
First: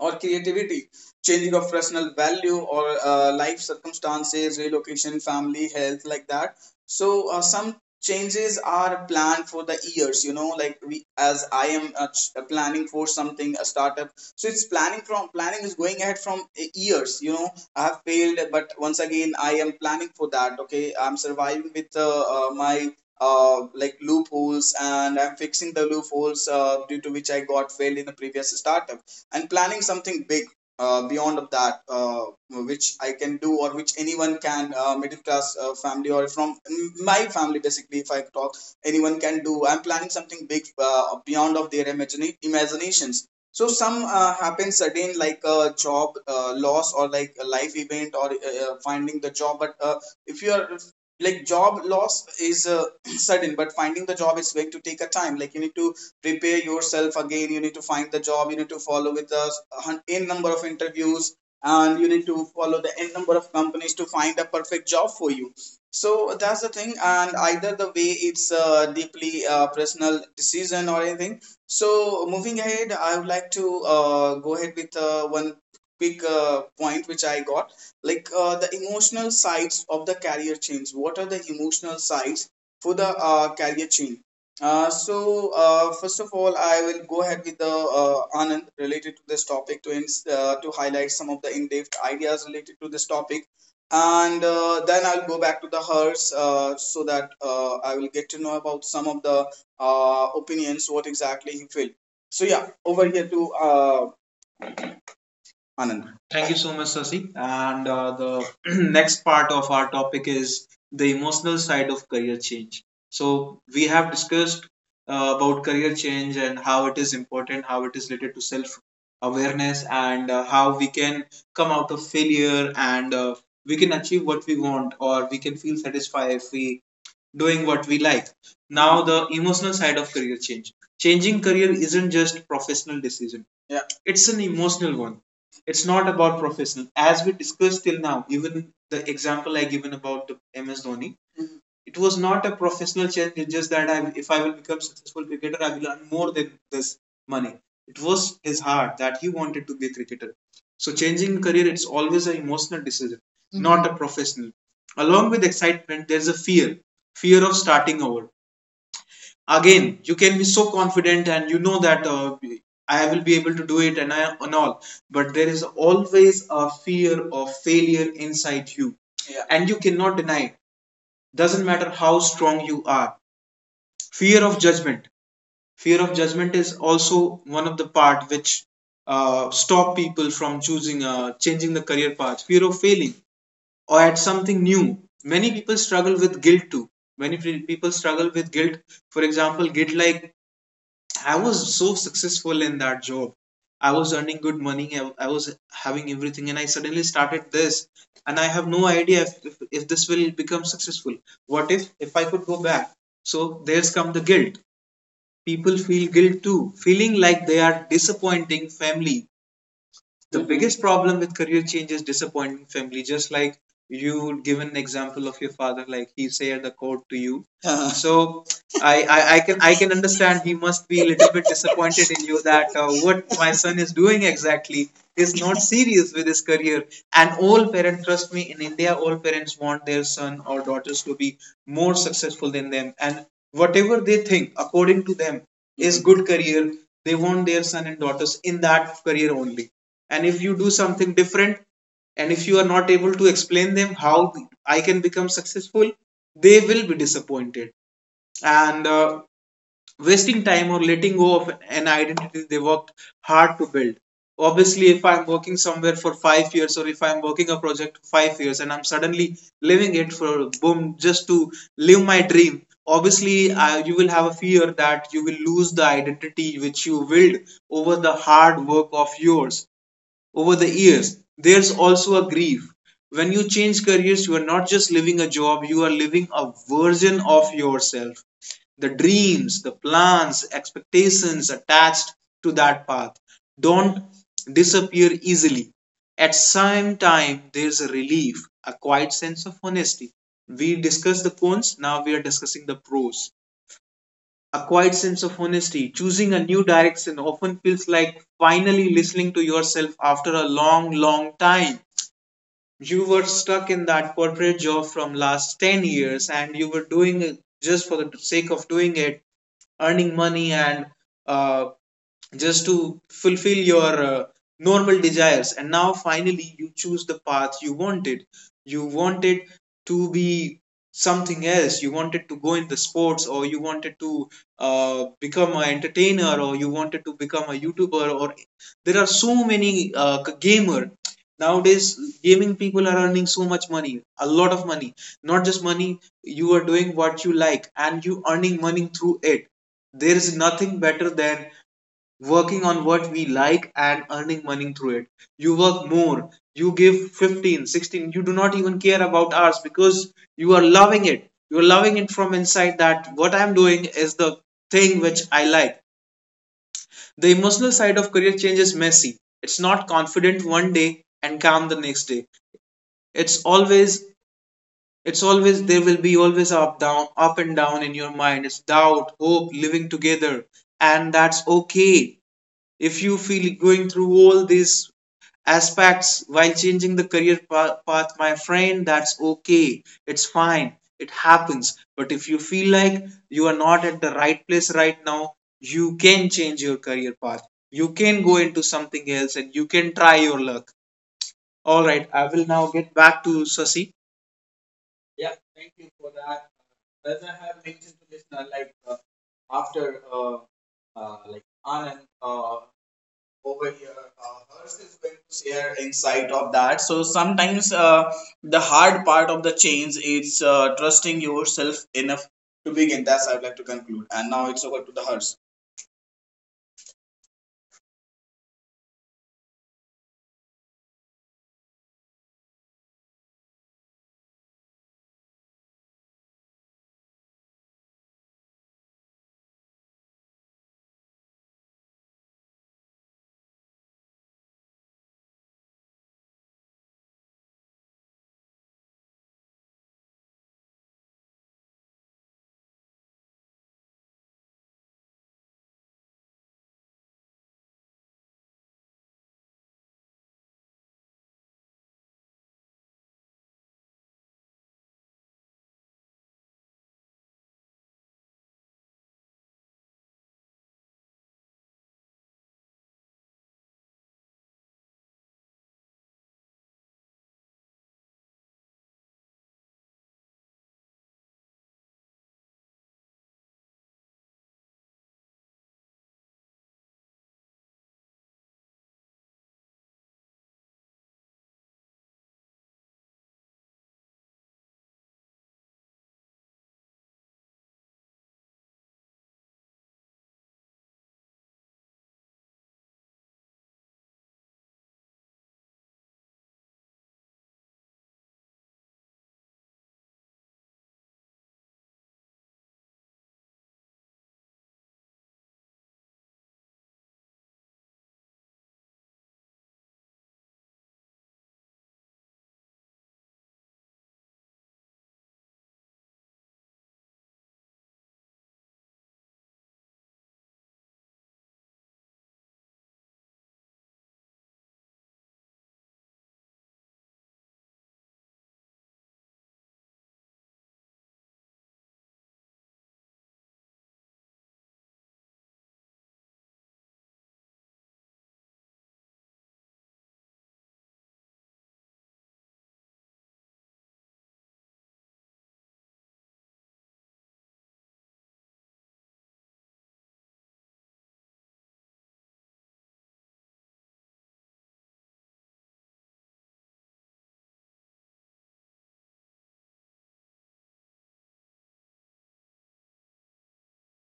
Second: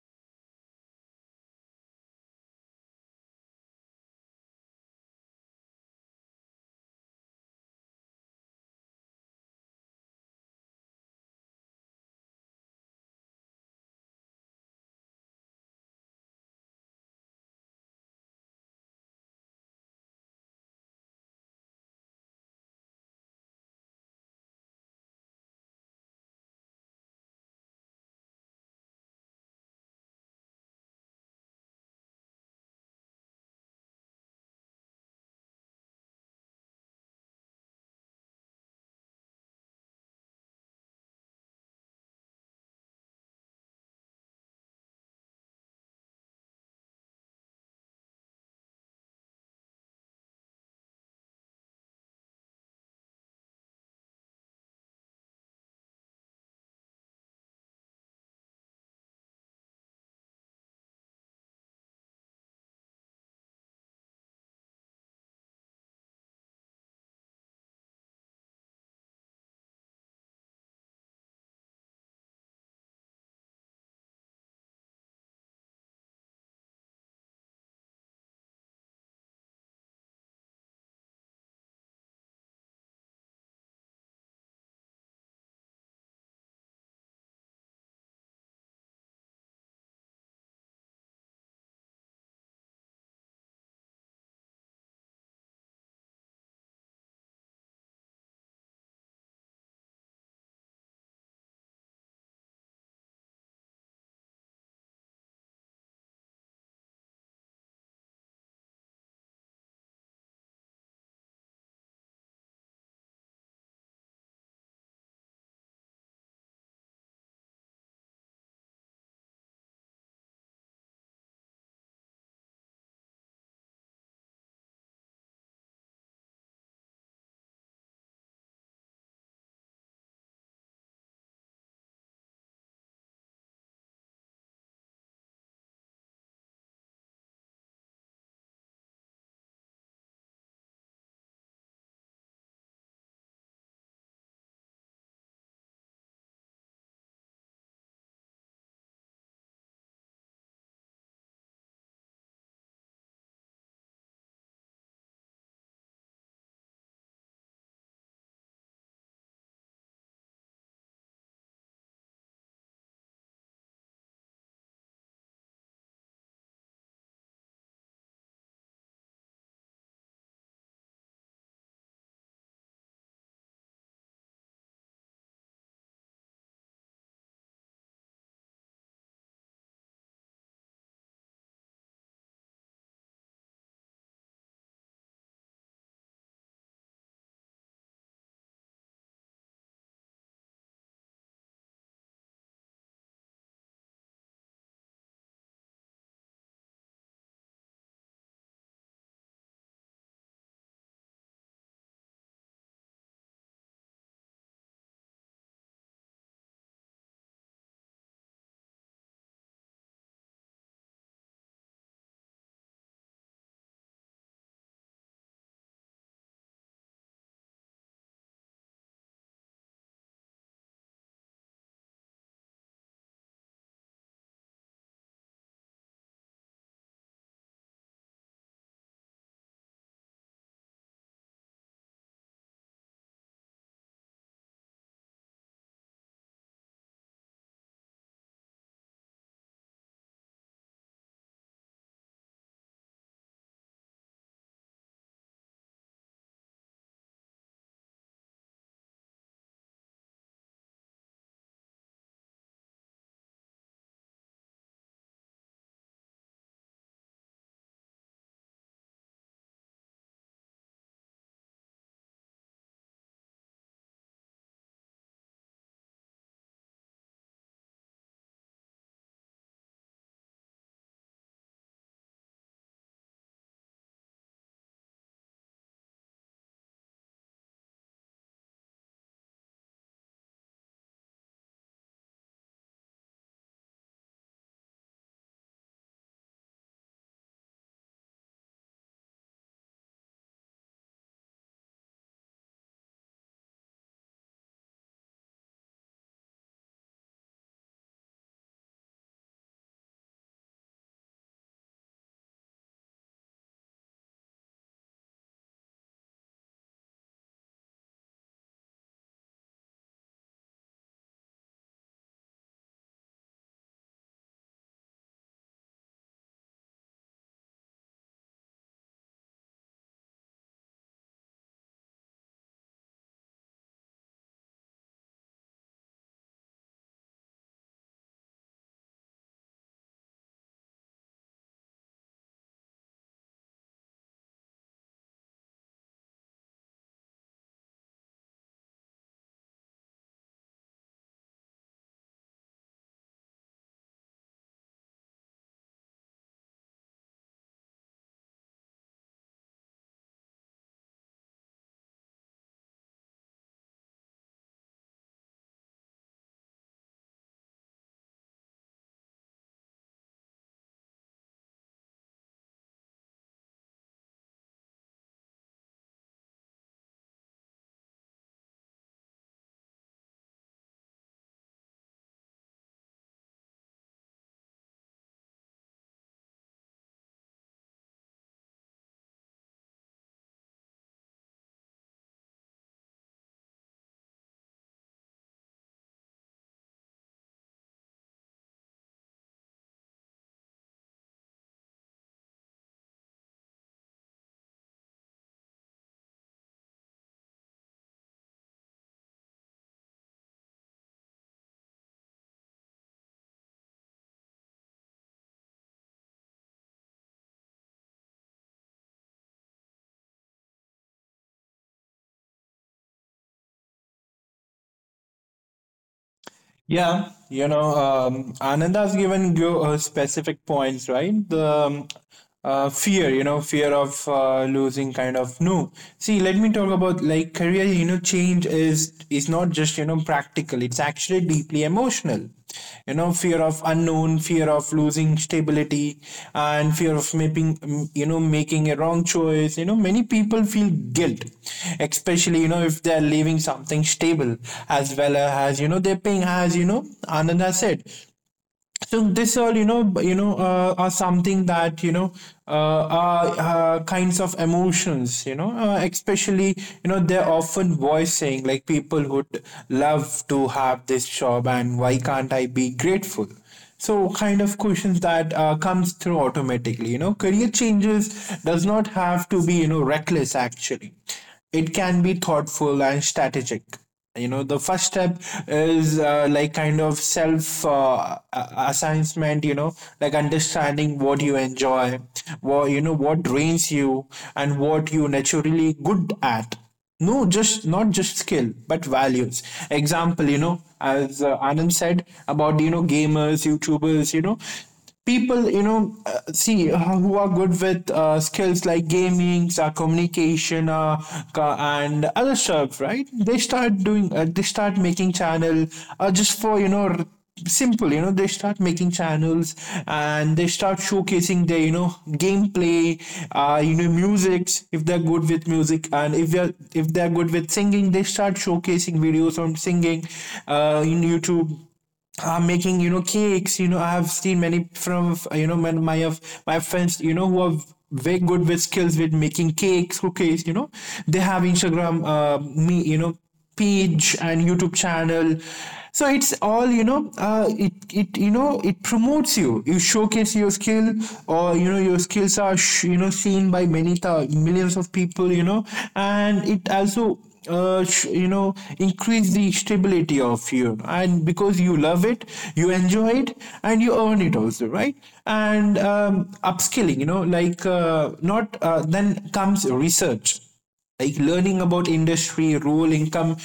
S1: or creativity, changing of personal value or life circumstances, relocation, family, health, like that. So some changes are planned for the years. You know, like we, as I am planning for something, a startup. So it's planning, from planning is going ahead from years. You know, I have failed, but once again I am planning for that. Okay, I'm surviving with my like loopholes, and I'm fixing the loopholes due to which I got failed in the previous startup, and planning something big beyond of that, which I can do, or which anyone can, middle class family or from my family basically, if I talk, anyone can do. I'm planning something big beyond of their imaginations. So some happen sudden, like a job loss or like a life event or finding the job. But if you are, like, job loss is sudden, but finding the job is going to take a time. Like you need to prepare yourself again, you need to find the job, you need to follow with a n number of interviews, and you need to follow the n number of companies to find the perfect job for you. So that's the thing, and either the way it's a deeply personal decision or anything. So moving ahead, I would like to go ahead with one quick point which I got, like the emotional sides of the career change. What are the emotional sides for the career change? First of all, I will go ahead with the Anand related to this topic, to to highlight some of the in-depth ideas related to this topic, and then I'll go back to the hers so that I will get to know about some of the opinions, what exactly he felt. So yeah, over here to Anand. Thank you so much, Sasi. And the next part of our topic is the emotional side of career change. So we have discussed about career change and how it is important, how it is related to self awareness, and how we can come out of failure and we can achieve what we want, or we can feel satisfied if we doing what we like. Now the emotional side of career change. Changing career isn't just professional decision. Yeah. It's an emotional one. It's not about professional. As we discussed till now, even the example I given about the MS Dhoni. Mhm. It was not a professional change. It's just that if I will become successful cricketer, I will earn more than this money. It was his heart that he wanted to be a cricketer. So changing career, it's always an emotional decision, mm-hmm, not a professional. Along with excitement, there's a fear, fear of starting over again. You can be so confident and you know that I will be able to do it, and all, but there is always a fear of failure inside you. Yeah. And you cannot deny it, doesn't matter how strong you are. Fear of judgment, fear of judgment is also one of the part which stop people from choosing, changing the career path, fear of failing or at something new. Many people struggle with guilt too. Many people struggle with guilt. For example, guilt like I was so successful in that job. I was earning good money. I was having everything, and I suddenly started this, and I have no idea if this will become successful. What if I could go back? So there's come the guilt. People feel guilt too, feeling like they are disappointing family. The biggest problem with career change is disappointing family. Just like you give an example of your father, like he said the quote to you. Uh-huh. So, I can understand, he must be a little bit disappointed in you, that what my son is doing exactly, is not serious with his career. And all parents, trust me, in India all parents want their son or daughters to be more successful than them, and whatever they think, according to them, is good career, they want their son and daughters in that career only. And if you do something different, and if you are not able to explain them how I can become successful, they will be disappointed. And wasting time or letting go of an identity they worked hard to build. Obviously, if I'm working somewhere for 5 years, or if I'm working a project for 5 years and I'm suddenly leaving it for boom, just to live my dream, obviously you will have a fear that you will lose the identity which you build over the hard work of yours, over the years. There's also a grief. When you change careers, you are not just living a job, you are living a version of yourself. The dreams, the plans, expectations attached to that path don't disappear easily. At same time, there's a relief, a quiet sense of honesty. We discussed the cons, now we are discussing the pros, acquired sense of honesty. Choosing a new direction often feels like finally listening to yourself after a long, long time. You were stuck in that corporate job from last 10 years and you were doing it just for the sake of doing it, earning money and uh, just to fulfill your normal desires, and now finally you choose the path you wanted. You wanted to be something else, you wanted to go in the sports, or you wanted to become an entertainer, or you wanted to become a YouTuber, or there are so many gamer. Nowadays gaming people are earning so much money, a lot of money. Not just money, you are doing what you like and you earning money through it. There is nothing better than working on what we like and earning money through it. You work more, you give 15, 16. You do not even care about hours because you are loving it. You are loving it from inside, that what I'm doing is the thing which I like. The emotional side of career change is messy. It's not confident one day and calm the next day. It's always it's always there will be always up down, up and down in your mind. It's doubt, hope, living together, and that's okay if you feel going through all these aspects while changing the path, my friend. That's okay, it's fine, it happens. But if you feel like you are not at the right place right now, you can change your career path, you can go into something else, and you can try your luck. All right, I will now get back to Sasi. Yeah, thank you for that. As I have mentioned to listener, after like Anand over here. Hers is going to share insight of that. So sometimes the hard part of the change is trusting yourself enough to begin. That's I would like to conclude. And now it's over to the hers.
S2: Yeah, you know, Ananda's given you specific points, right? The fear, you know, fear of losing, kind of. No, see, let me talk about like career. You know, change is not just, you know, practical; it's actually deeply emotional, you know. Fear of unknown, fear of losing stability, and fear of making, you know, making a wrong choice, you know. Many people feel guilt, especially, you know, if they're leaving something stable, as well as, you know, they're paying, as you know, Ananda said. So this all, you know, you know, are something that, you know, are kinds of emotions, you know, especially, you know, they're often voicing like people would love to have this job, and why can't I be grateful. So kind of questions that comes through automatically, you know. Career changes does not have to be, you know, reckless. Actually, it can be thoughtful and strategic, you know. The first step is like kind of self assessment, you know, like understanding what you enjoy, what drains you, and what you naturally good at. No, just not just skill but values. Example, you know, as Anand said about, you know, gamers, youtubers, you know, people, you know, see, who are good with skills like gaming, communication, and other stuff, right? They start doing, they start making channel, just for, you know, simple, you know, they start making channels, and they start showcasing their, you know, gameplay, you know, musics. If they're good with music, and if they're good with singing, they start showcasing videos on singing in YouTube, making, you know, cakes. You know, I have seen many from, you know, my friends, you know, who are very good with skills with making cakes, cookies. You know, they have Instagram, me, you Know page and YouTube channel. So it's all it promotes you, you showcase your skill, or your skills are seen by millions of people, and it also increase the stability of you. And because you love it, you enjoy it, and you earn it also, right? And upskilling, you know like not then comes research, like learning about industry role, income,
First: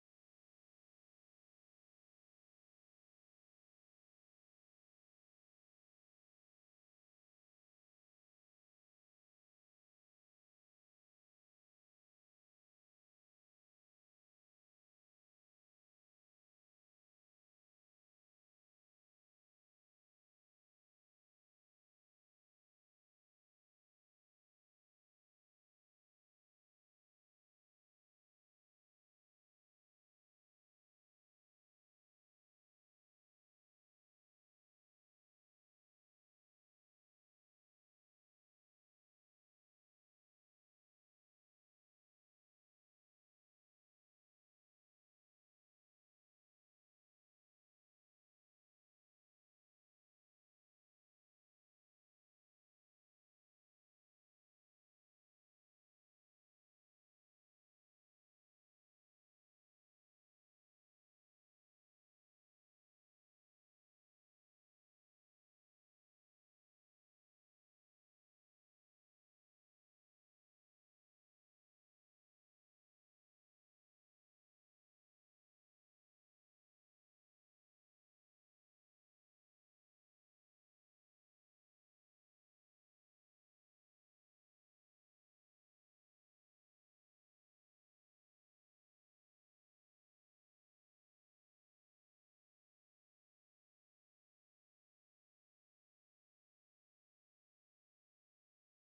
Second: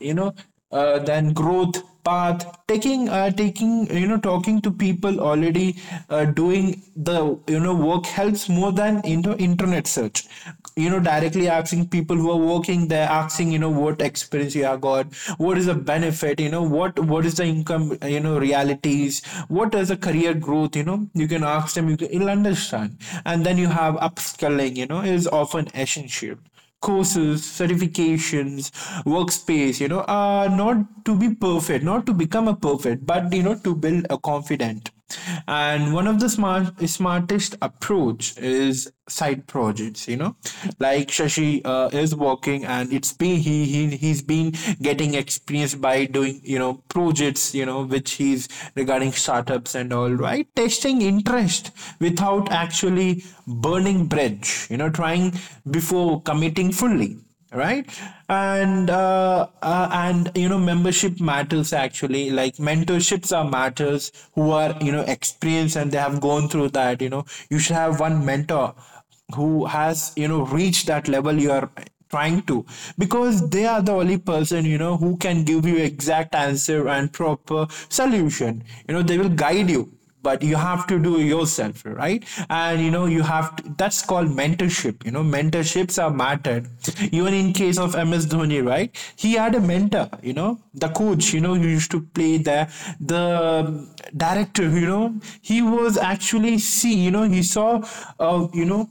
S2: you know then growth path, taking taking you know talking to people already doing the work helps more than internet search, directly asking people who are working there, asking what experience you have got, what is the benefit, what is the income, realities, what is the career growth. You know, you can ask them, you you'll understand. And then you have upskilling, you know, is often essential. Courses, certifications, workspace, you know, are not to be perfect, not to become a perfect, but you know, to build a confident. And one of the smartest approach is side projects, you know, like Shashi is working, and it's been he's been getting experience by doing, you know, projects, you know, which he's regarding startups and all, right? Test manifesting interest without actually burning bridge, you know, trying before committing fully, right? And and you know, membership matters, actually, like mentorships are matters, who are, you know, experienced, and they have gone through that, you know. You should have one mentor who has, you know, reached that level you are trying to, because they are the only person, you know, who can give you exact answer and proper solution. You know, they will guide you, but you have to do it yourself, right? And you know, you have to, that's called mentorship. You know, mentorships are mattered. Even in case of MS Dhoni, right? He had a mentor, you know, the coach, you know, who used to play there, the director, you know, he was actually, see, you know, he saw, you know,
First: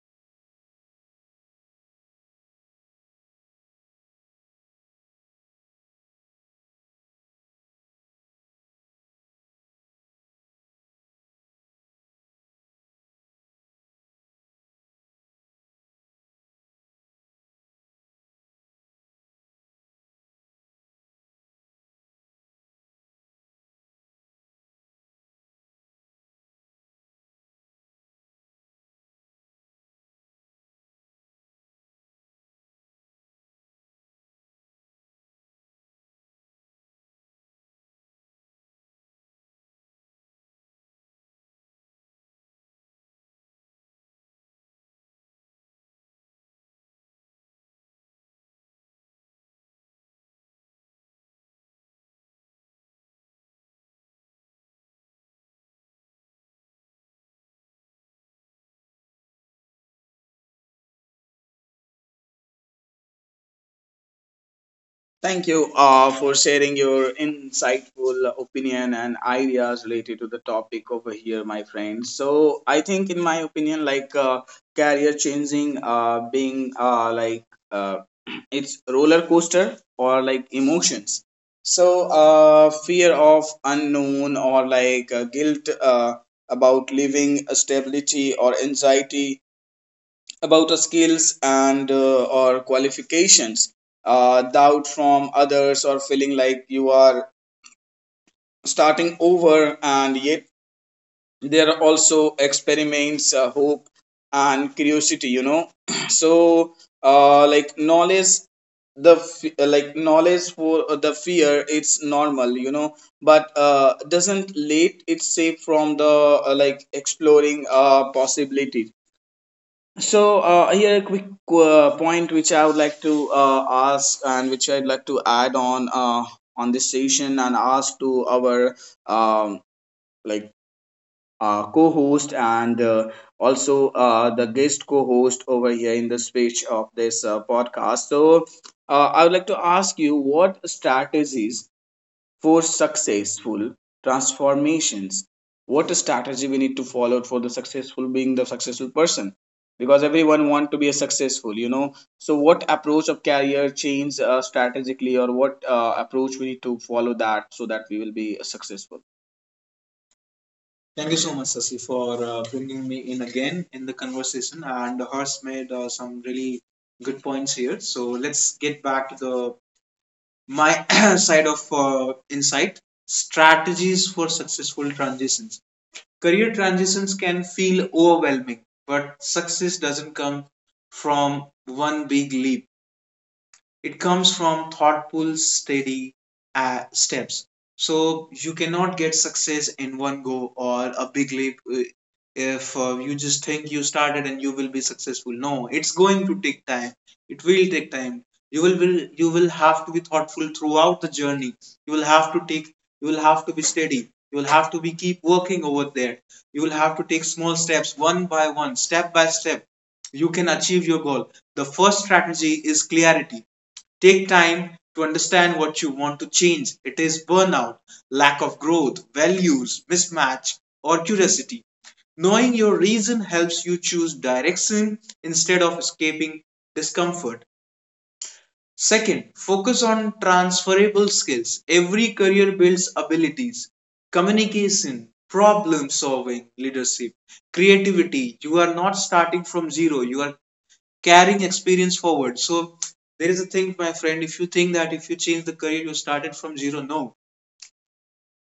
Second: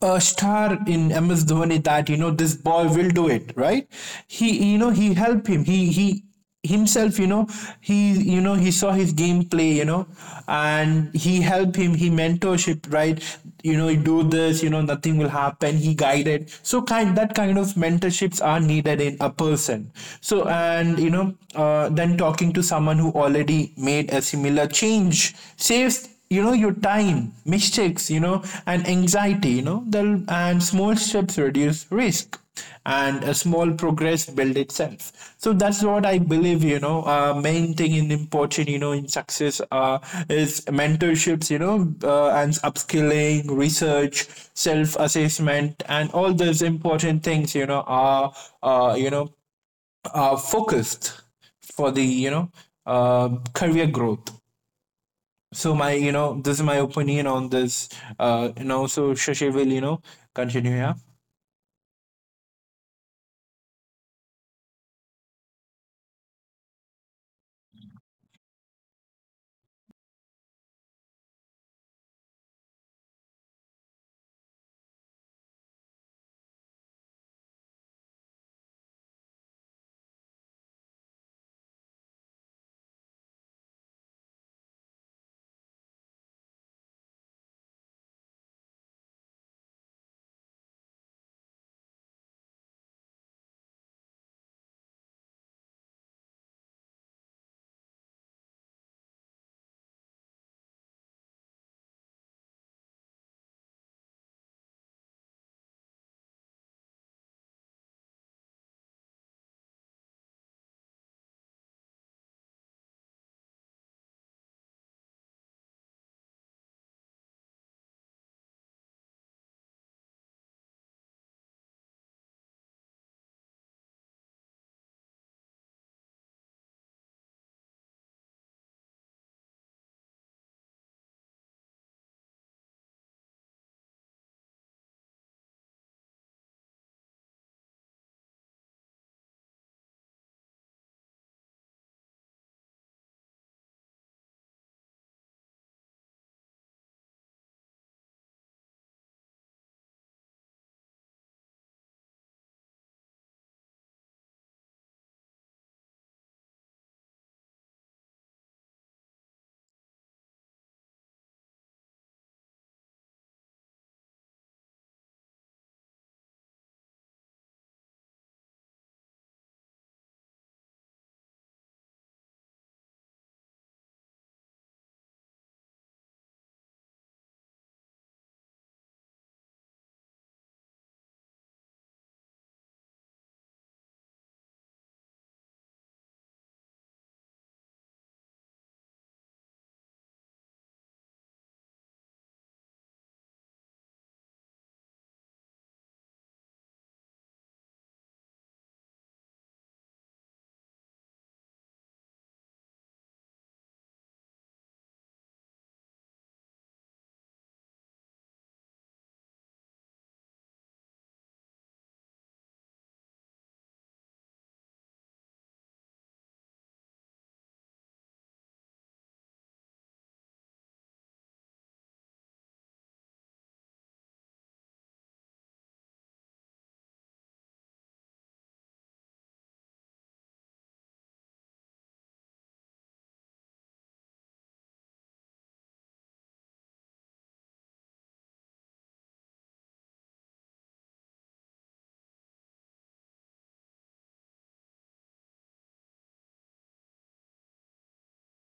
S2: a star in MS Dhoni, that you know this boy will do it, right? He, you know, he helped him. He himself, you know, he, you know, he saw his game play, you know, and he helped him, he mentorship, right? You know, you do this, you know, nothing will happen, he guided, so kind, that kind of mentorships are needed in a person. So and you know, then talking to someone who already made a similar change saves, you know, your time, mistakes, you know, and anxiety, and small steps reduce risk, and a small progress build itself. So that's what I believe, you know, main thing in important, you know, in success, is mentorships, you know, and upskilling, research, self assessment, and all those important things, you know, are uh, you know are focused for the, you know, career growth. So my, you know, this is my opinion on this. You know, so Shashi will, you know, continue. Yeah,
S1: Thank you for sharing your insightful opinion and ideas related to the topic over here, my friend. So I think, in my opinion, career changing, being uh, it's roller coaster or like emotions. So, fear of unknown or guilt about living stability, or anxiety about our skills and or qualifications, doubt from others, or feeling like you are starting over. And yet there are also experiments, hope and curiosity, you know. So like knowledge, like knowledge for the fear, it's normal, you know, but doesn't let it safe from the like exploring possibility. So here a quick point which I would like to ask and which I'd like to add on this session and ask to our um, like co-host and also the guest co-host over here in the speech of this podcast. So I would like to ask you, what strategies for successful transformations, what a strategy we need to follow for the successful, being the successful person? Because everyone want to be a successful, you know. So what approach of career change, strategically, or what approach we need to follow that, so that we will be successful? Thank you so much, Sasi, for bringing me in again in the conversation. And Hers made some really good points here. So let's get back to the my side of insight, strategies for successful transitions. Career transitions can feel overwhelming, but success doesn't come from one big leap. It comes from thoughtful, steady steps. So you cannot get success in one go or a big leap if you just think you started and you will be successful. No, it's going to take time. It will take time. You will have to be thoughtful throughout the journey. You will have to take. You will have to be steady. You will have to be keep working over there. You will have to take small steps, one by one, step by step you can achieve your goal. The first strategy is clarity. Take time to understand what you want to change. It is burnout, lack of growth, values, mismatch, or curiosity. Knowing your reason helps you choose direction instead of escaping discomfort. Second, focus on transferable skills. Every career builds abilities: communication, problem solving, leadership, creativity. You are not starting from zero, you are carrying experience forward. So there is a thing, my friend, if you think that if you change the career, you started from zero, no.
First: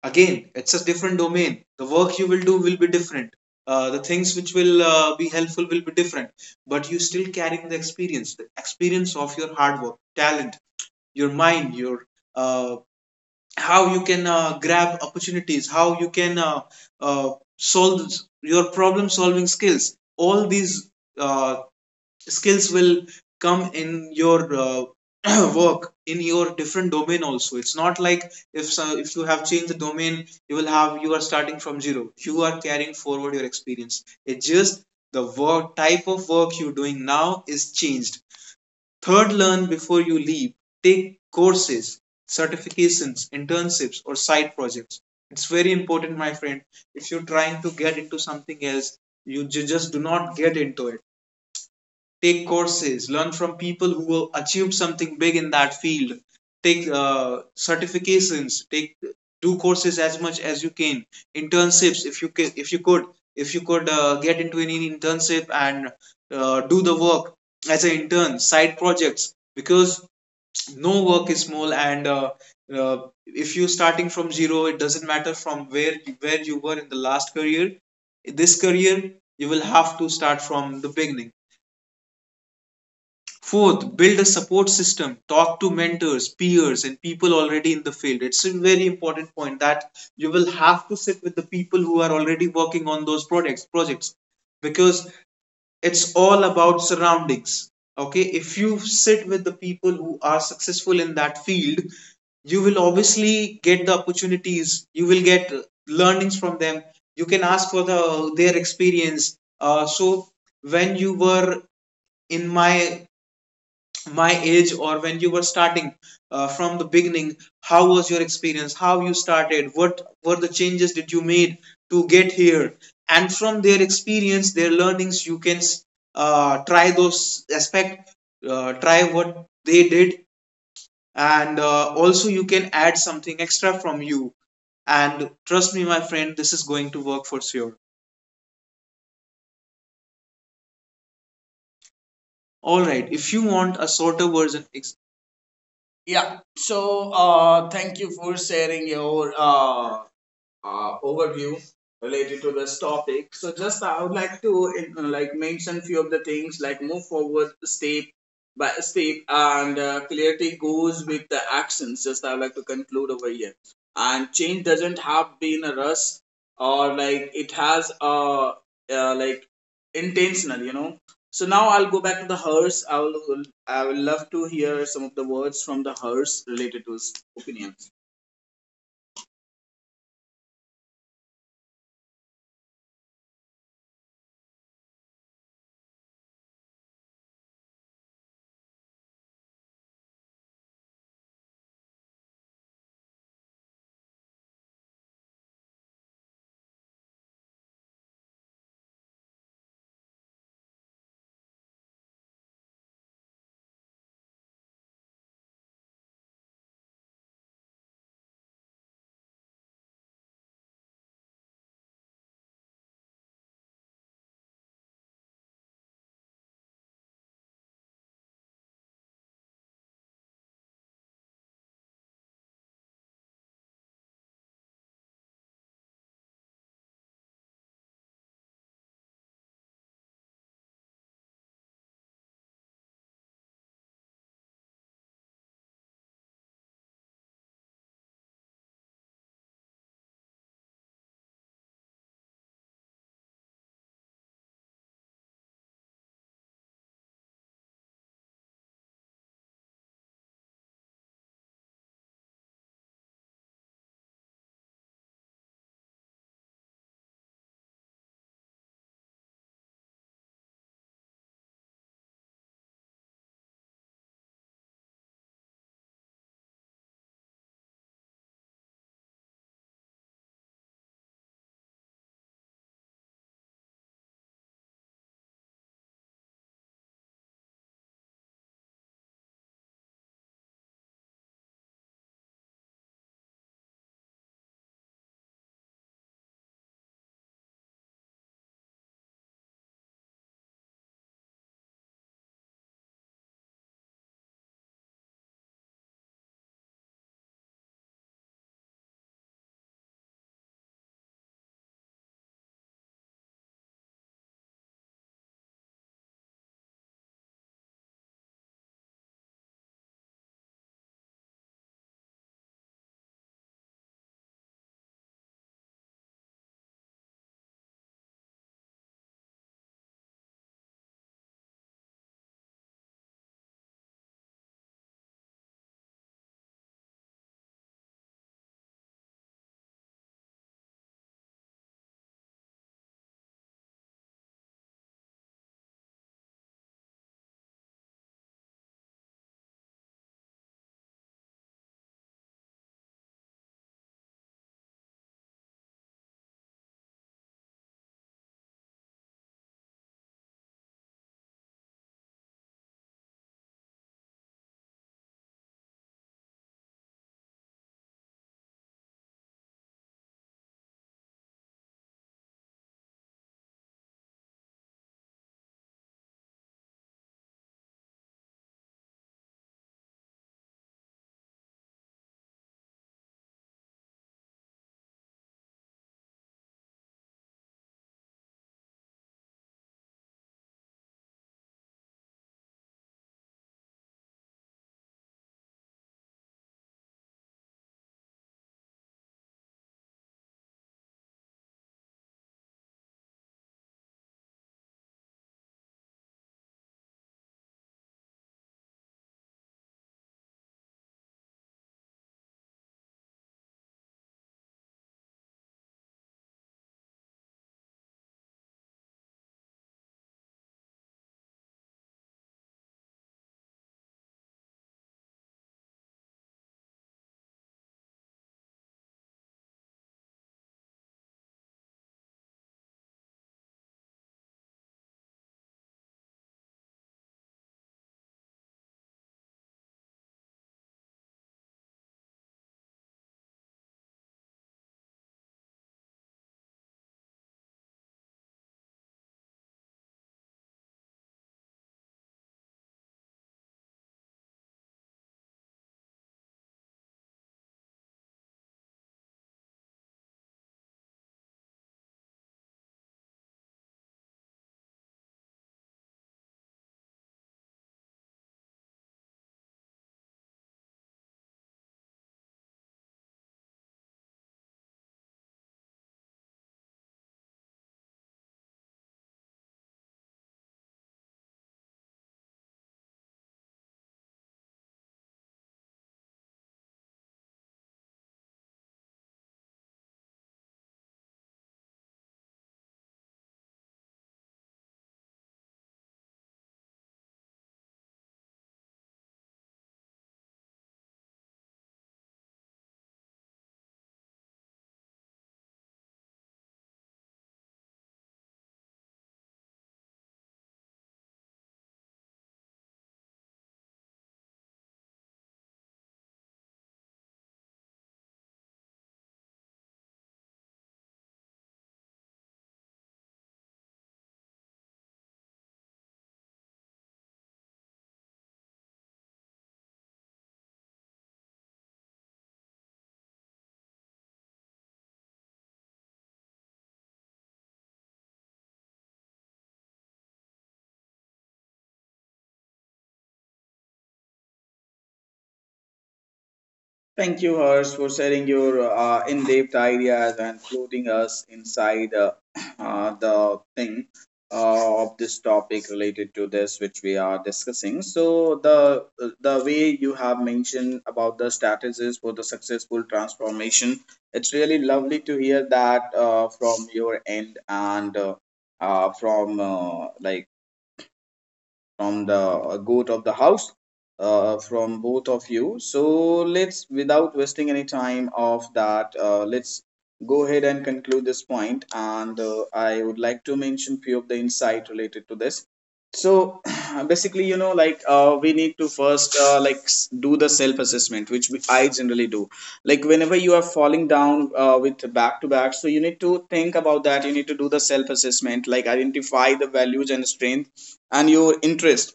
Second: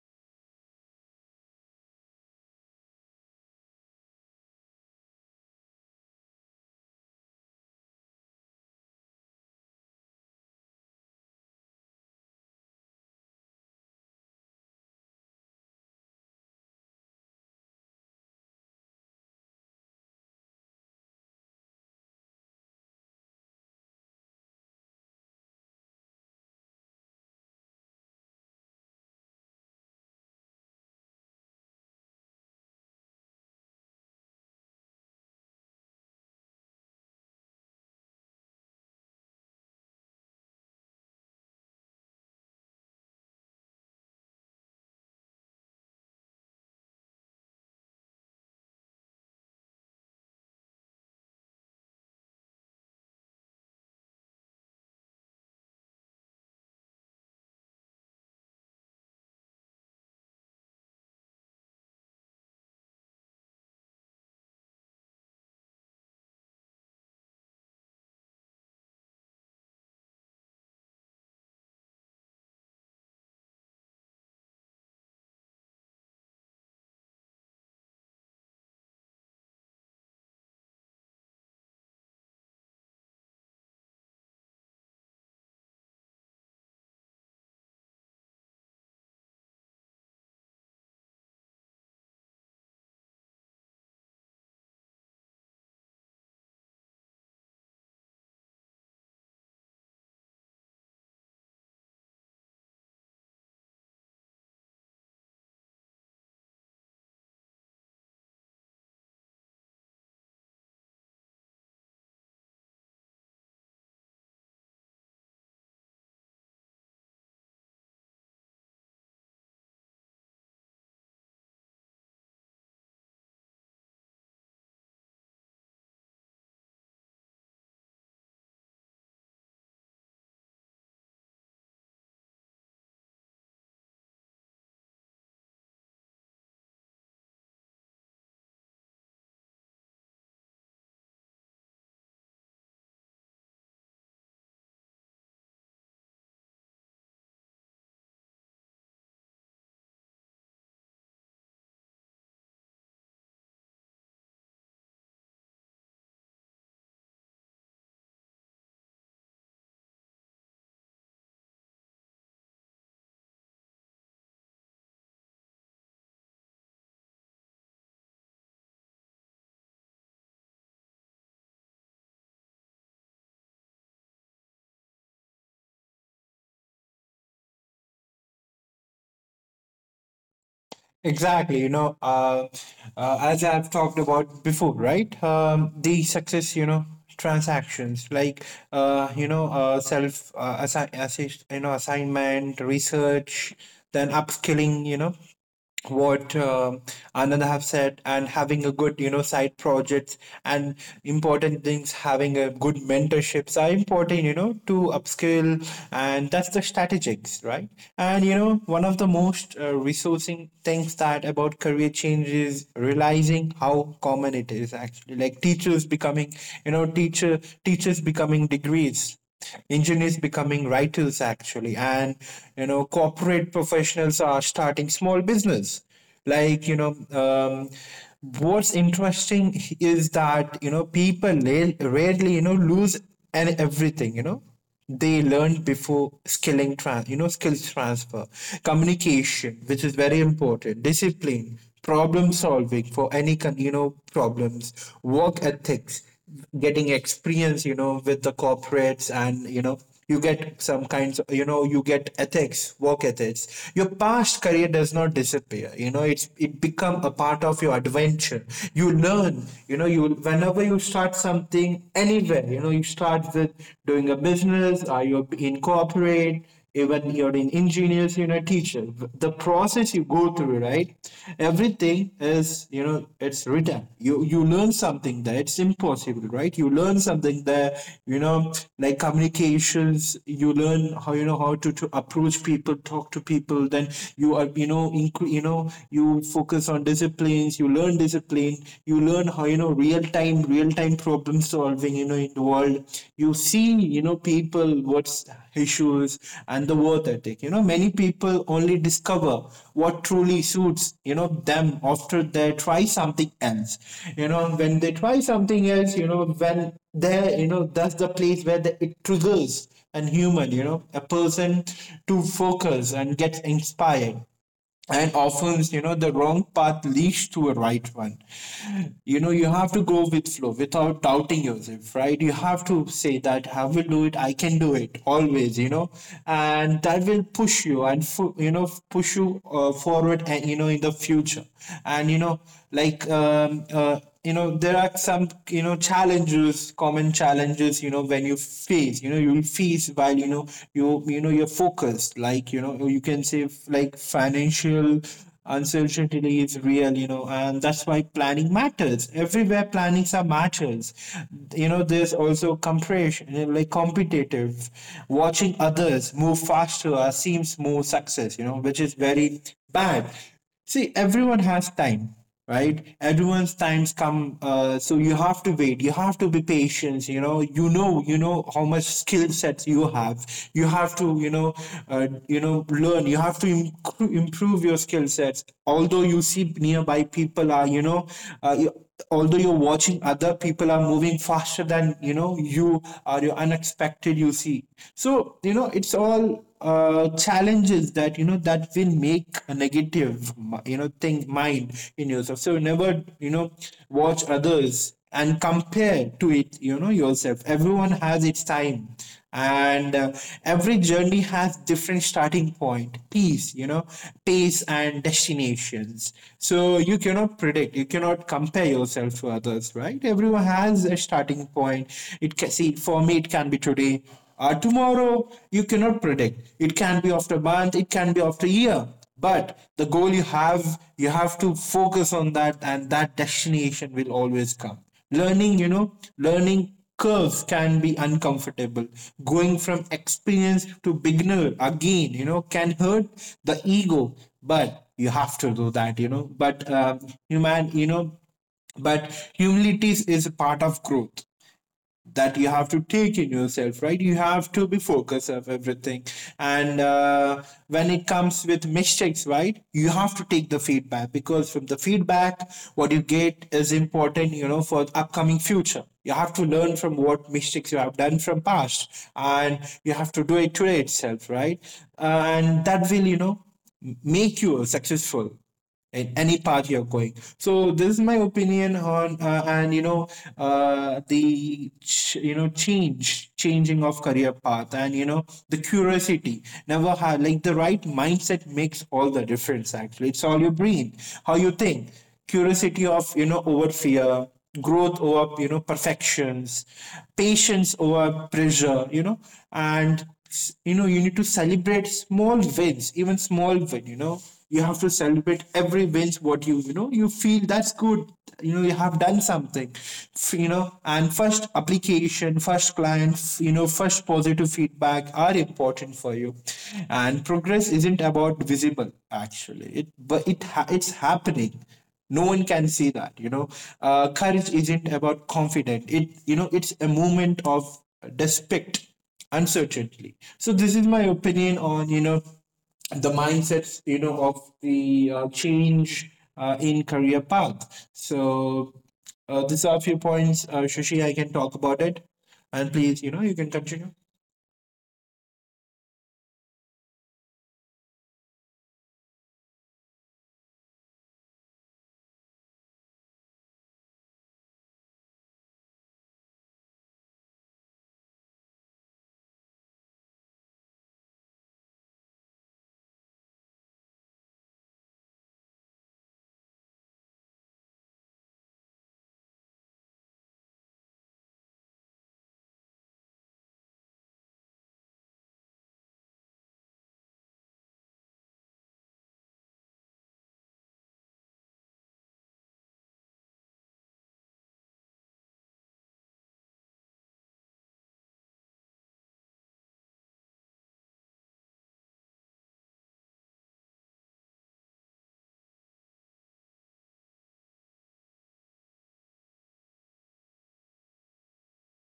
S1: Again, it's a different domain. The work you will do will be different. The things which will be helpful will be different, but you still carrying the experience of your hard work, talent, your mind, your uh, how you can grab opportunities, how you can uh, solve your problem solving skills. All these uh, skills will come in your work in your different domain also. It's not like if so, if you have changed the domain you will have, you are starting from zero, you are carrying forward your experience. It's just the work, type of work you're doing now is changed. Third, learn before you leave. Take courses, certifications, internships, or side projects. It's very important, my friend. If you're trying to get into something else, you just do not get into it. Take courses, learn from people who achieved something big in that field. Take certifications, take, do courses as much as you can. Internships if you can, if you could, if you could get into any internship and do the work as an intern. Side projects, because no work is small. And uh, if you're starting from zero, it doesn't matter from where you were in the last career. In this career you will have to start from the beginning. Fourth, build a support system. Talk to mentors, peers, and people already in the field. It's a very important point that you will have to sit with the people who are already working on those products, projects, because it's all about surroundings. Okay, if you sit with the people who are successful in that field, you will obviously get the opportunities. You will get learnings from them. You can ask for the their experience. So when you were in my age or when you were starting from the beginning, how was your experience, how you started, what were the changes did you made to get here? And from their experience, their learnings you can try those aspect, try what they did. And also you can add something extra from you, and trust me my friend, this is going to work for sure. All right, if you want a shorter version ex-. Yeah. So thank you for sharing your overview related to this topic. So just I would like to like mention few of the things, like move forward step by step, and clarity goes with the actions. Just I would like to conclude over here. And change doesn't have been a rush or like it has a like intentional, you know. So now I'll go back to the hearse. I will love to hear some of the words from the hearse related to his opinion.
S2: exactly. You know, as I've talked about before, right? The success, you know, transactions like, you know, self, you know, assignment, research, then upskilling, you know, what Ananda have said, and having a good, you know, side projects, and important things, having a good mentorships are important, you know, to upskill. And that's the strategics, right? And you know, one of the most resourcing things that about career change is realizing how common it is, actually, like teachers becoming, you know, teachers becoming degrees, engineers becoming writers, actually, and you know, corporate professionals are starting small business, like you know, um, what's interesting is that you know people rarely, you know, lose, and everything, you know, they learned before, skilling trans you know, skills transfer, communication, which is very important, discipline, problem solving for any you know problems, work ethics, getting experience, you know, with the corporates, and you know, you get some kinds, you know, you get ethics, work ethics, your past career does not disappear, you know, it's, it become a part of your adventure. You learn, you know, you whenever you start something anywhere, you know, you start with doing a business, or you in corporate, even you're an engineer, you're a teacher. The process you go through, right? Everything is, you know, it's written. You learn something there. It's impossible, right? You learn something there. You know, like communications. You learn how, you know, how to approach people, talk to people. Then you are, you know, you know, you focus on disciplines. You learn discipline. You learn how, you know, real time time real time problem solving, you know, in the world. You see, you know, people, what's issues, and the worth ethic, you know, many people only discover what truly suits, you know, them after they try something else. You know, when they try something else, you know, when they, you know, that's the place where it triggers and human, you know, a person to focus and get inspired. And often, you know, the wrong path leads to a right one. You know, you have to go with flow without doubting yourself, right? You have to say that I will do it, I can do it, always, you know. And that will push you and you know, push you forward, and you know, in the future, and you know, like you know, there are some, you know, challenges, common challenges, you know, when you face, you know, you'll face while, you know, you know, you're focused, like you know, you can say, like financial uncertainty is real, you know, and that's why planning matters, everywhere planning some matters. You know, there's also compression, you know, like competitive, watching others move faster, seems more success, you know, which is very bad. See, everyone has time, right? Everyone's times come, so you have to wait. You have to be patient. You know, you know how much skill sets you have. You have to, you know, learn. You have to improve your skill sets. Although you see nearby people are, you know, uh, you, although you're watching other people are moving faster than, you know, you are, you unexpected, you see. So you know, it's all challenges that, you know, that will make a negative, you know, thing mind in yourself. So never, you know, watch others and compare to, it you know, yourself. Everyone has its time, and every journey has different starting point, peace, you know, pace, and destinations. So you cannot predict, you cannot compare yourself to others, right? Everyone has a starting point. It can see for me, it can be today, tomorrow, you cannot predict. It can be after a month, it can be after a year. But the goal you have to focus on that, and that destination will always come. Learning curves can be uncomfortable. Going from experienced to beginner again, you know, can hurt the ego, but you have to do that, you know. Human, you know, but humility is a part of growth that you have to take in yourself, right? You have to be focused of everything. And when it comes with mistakes, right? You have to take the feedback, because from the feedback, what you get is important, you know, for upcoming future. You have to learn from what mistakes you have done from past, and you have to do it today itself, right? And that will, you know, make you successful in any part you're going. So this is my opinion on, and you know, you know, change changing of career path, and you know, the curiosity never had, like the right mindset makes all the difference. Actually, it's all your brain, how you think. Curiosity of, you know, over fear, growth over, you know, perfections, patience over pressure, you know. And you know, you need to celebrate small wins, even small win, you know, you have to celebrate every wins, what you know, you feel that's good, you know, you have done something. You know, and first application, first client, you know, first positive feedback are important for you. And progress isn't about visible, actually, it but it's happening, no one can see that, you know. Courage isn't about confidence, it, you know, it's a movement of despect uncertainty. So this is my opinion on, you know, the mindsets, you know, of the change in career path. So these are a few points, Shashi, I can talk about it, and please, you know, you can continue.
S1: Thank you, Harsh, for sharing your in-depth ideas and including us inside the thing of this topic related to this, which we are discussing. So the way you have mentioned about the strategies for the successful transformation, it's really lovely to hear that from your end, and from from the goat of the house, from both of you. So let's, without wasting any time of that, let's go ahead and conclude this point. And I would like to mention few of the insight related to this. So basically, you know, we need to first do the self assessment, which I generally do. Like whenever you are falling down with back to back, so you need to think about that. You need to do the self assessment, like identify the values and strength and your interest.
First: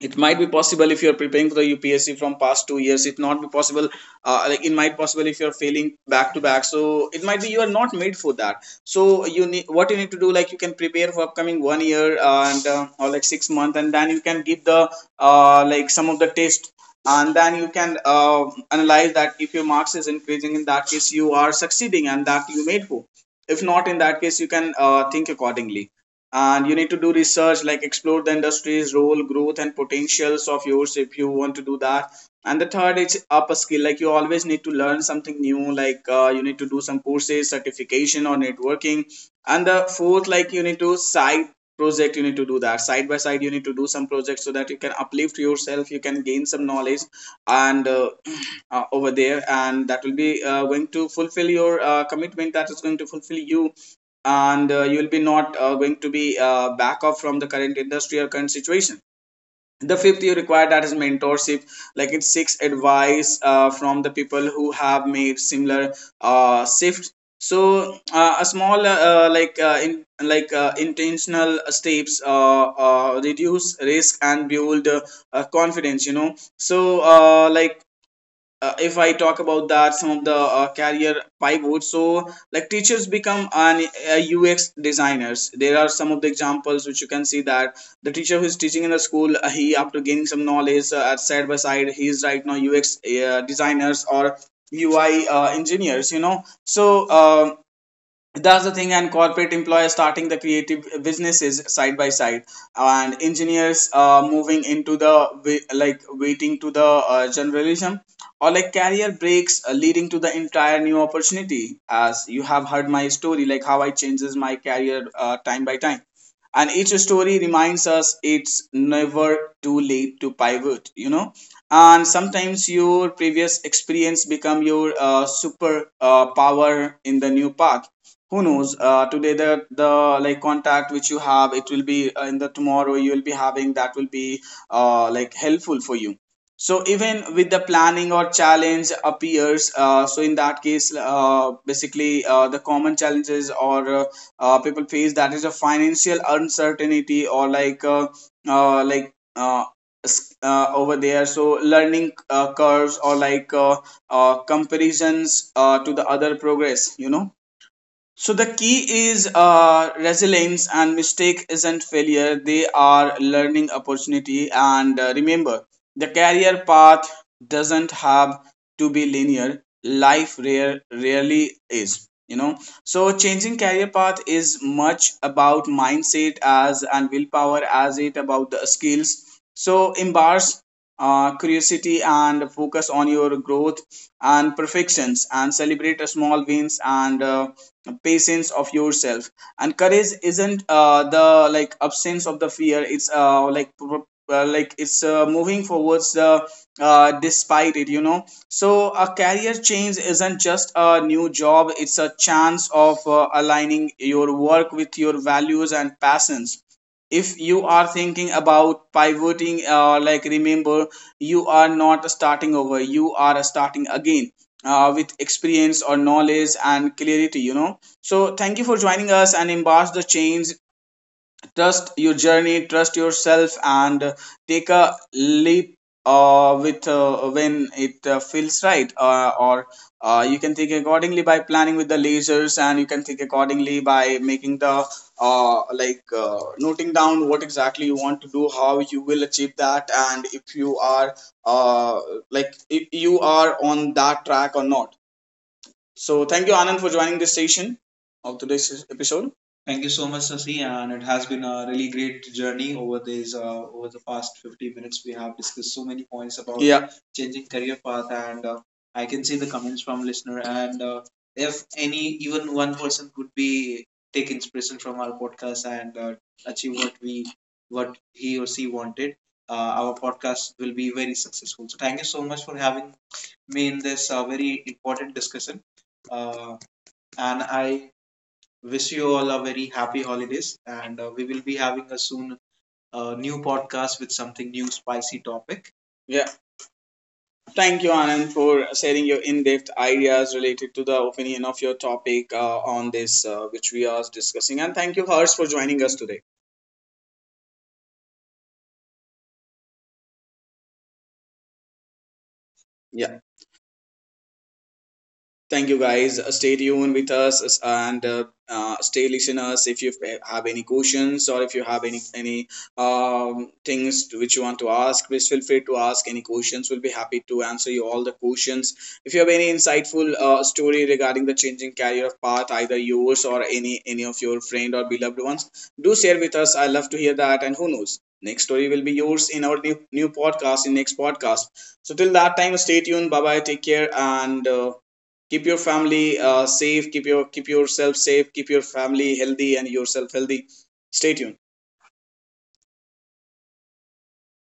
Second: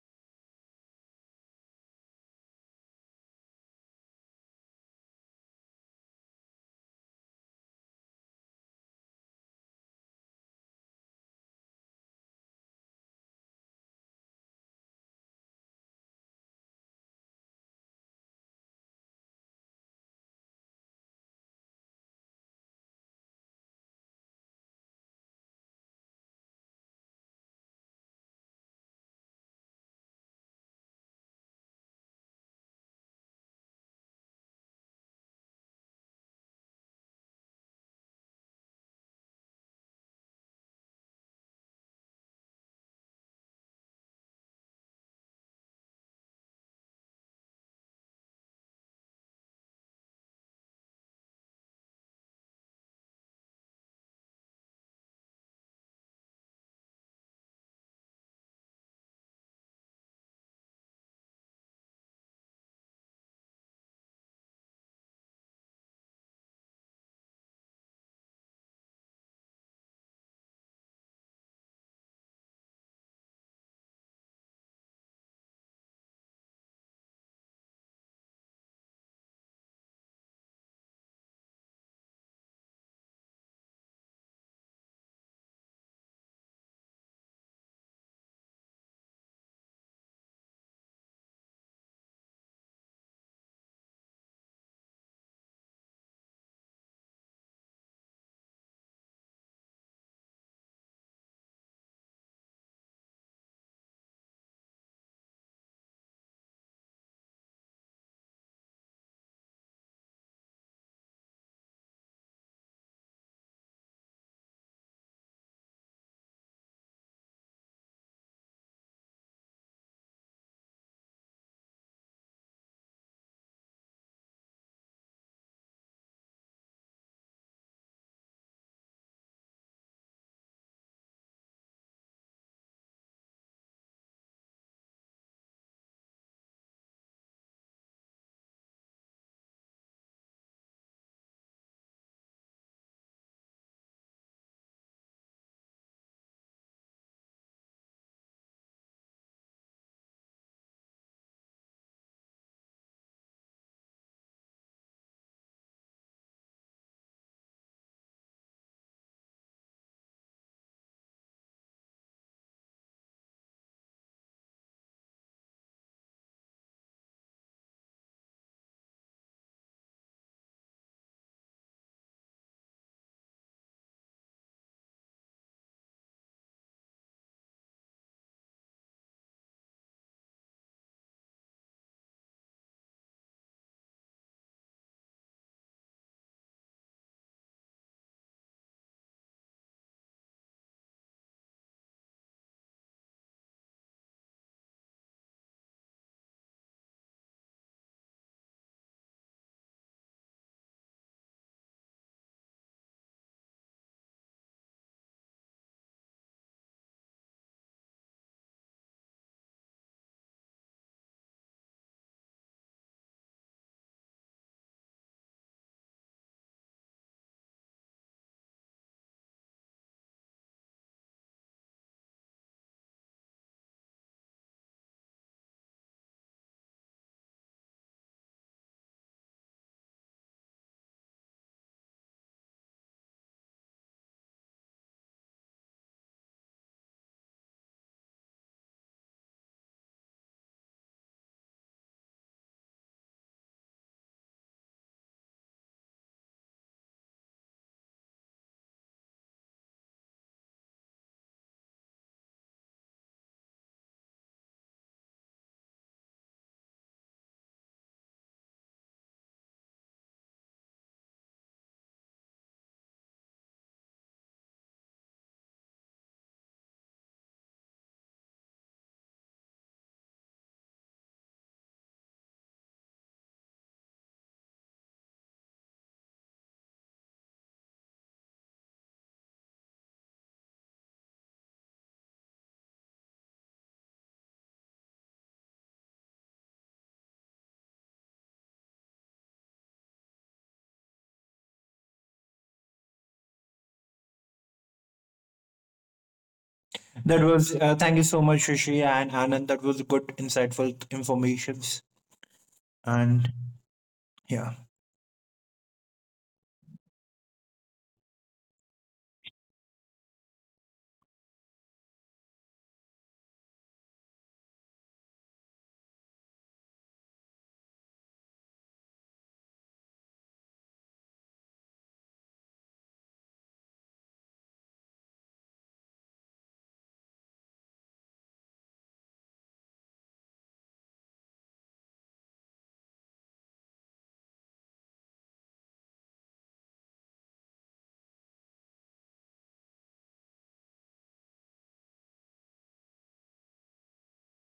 S1: It might be possible, if you're preparing for the upsc from past 2 years it not be possible, it might possible if you're failing back to back, so it might be you are not made for that. So you need, what you need to do, like you can prepare for upcoming 1 year and or like 6 months, and then you can give the some of the test, and then you can analyze that, if your marks is increasing, in that case you are succeeding and that you made for. If not, in that case you can think accordingly. And you need to do research, like explore the industry's role, growth and potentials of yours, if you want to do that. And the third is up a skill, like you always need to learn something new, like you need to do some courses, certification, or networking. And the fourth, like you need to side project, you need to do that side by side, you need to do some projects, so that you can uplift yourself, you can gain some knowledge. And over there, and that will be going to fulfill your commitment, that is going to fulfill you, and you will be not going to be back off from the current industry or current situation. The fifth you require, that is mentorship, like it's six advice from the people who have made similar shift. So a small like in like intentional steps reduce risk and build confidence, you know. So if I talk about that, some of the career pivots. So, like teachers become an a UX designers. There are some of the examples which you can see that the teacher who is teaching in the school, he after gaining some knowledge at side by side, he is right now UX designers or UI engineers. That's the thing, and corporate employers starting the creative businesses side by side, and engineers moving into the like waiting to the generalism or like career breaks leading to the entire new opportunity, as you have heard my story like how I changes my career time by time. And each story reminds us it's never too late to pivot. And sometimes your previous experience become your super power in the new path. Who knows, today the like contact which you have, it will be in the tomorrow, you will be having that will be like helpful for you. So even with the planning or challenge appears, so in that case, basically, the common challenges or people face, that is a financial uncertainty or like over there. So learning curves or like comparisons to the other progress. So the key is resilience, and mistake isn't failure. They are learning opportunity. And remember, the career path doesn't have to be linear. Life rarely is. You know, so changing career path is much about mindset as and willpower as it about the skills. So embrace curiosity and focus on your growth and perfections, and celebrate small wins, and patience of yourself. And courage isn't the like absence of the fear, it's like it's moving forwards, despite it. So a career change isn't just a new job, it's a chance of aligning your work with your values and passions. If you are thinking about pivoting, like remember, you are not starting over, you are starting again with experience or knowledge and clarity. So thank you for joining us and embrace the change. Trust your journey, trust yourself, and take a leap with when it feels right, or you can think accordingly by planning with the lasers, and you can think accordingly by making the noting down what exactly you want to do, how you will achieve that, and if you are uh, if you are on that track or not. So thank you, Anand, for joining this session of today's episode. Thank you so much, Sasi, and it has been a really great journey over these over the past 50 minutes. We have discussed so many points about. Yeah, changing career path, and I can see the comments from listener. And if any, even one person could be take inspiration from our podcast and achieve what we what he or she wanted, uh, our podcast will be very successful. So thank you so much for having me in this very important discussion. Uh, and I wish you all a very happy holidays. And we will be having a soon new podcast with something new, spicy topic. Yeah, thank you, Anand, for sharing your in depth ideas related to the opinion of your topic on this, which we are discussing. And thank you, Harsh, for joining us today.
S2: That was, thank you so much, Shashi and Anand, that was good insightful informations.
S1: Yeah.
S2: And yeah
S1: Thank you, guys. Stay tuned with us and stay listeners. If you have any questions, or if you have any things which you want to ask, please feel free to ask any questions. We'll be happy to answer you all the questions. If you have any insightful story regarding the changing career path, either yours or any of your friend or beloved ones, do share with us. I love to hear that. And who knows, next story will be yours in our new podcast, in next podcast. So till that time, stay tuned. Bye bye. Take care. And keep your family safe, keep your keep yourself safe, keep your family healthy and yourself healthy. Stay tuned.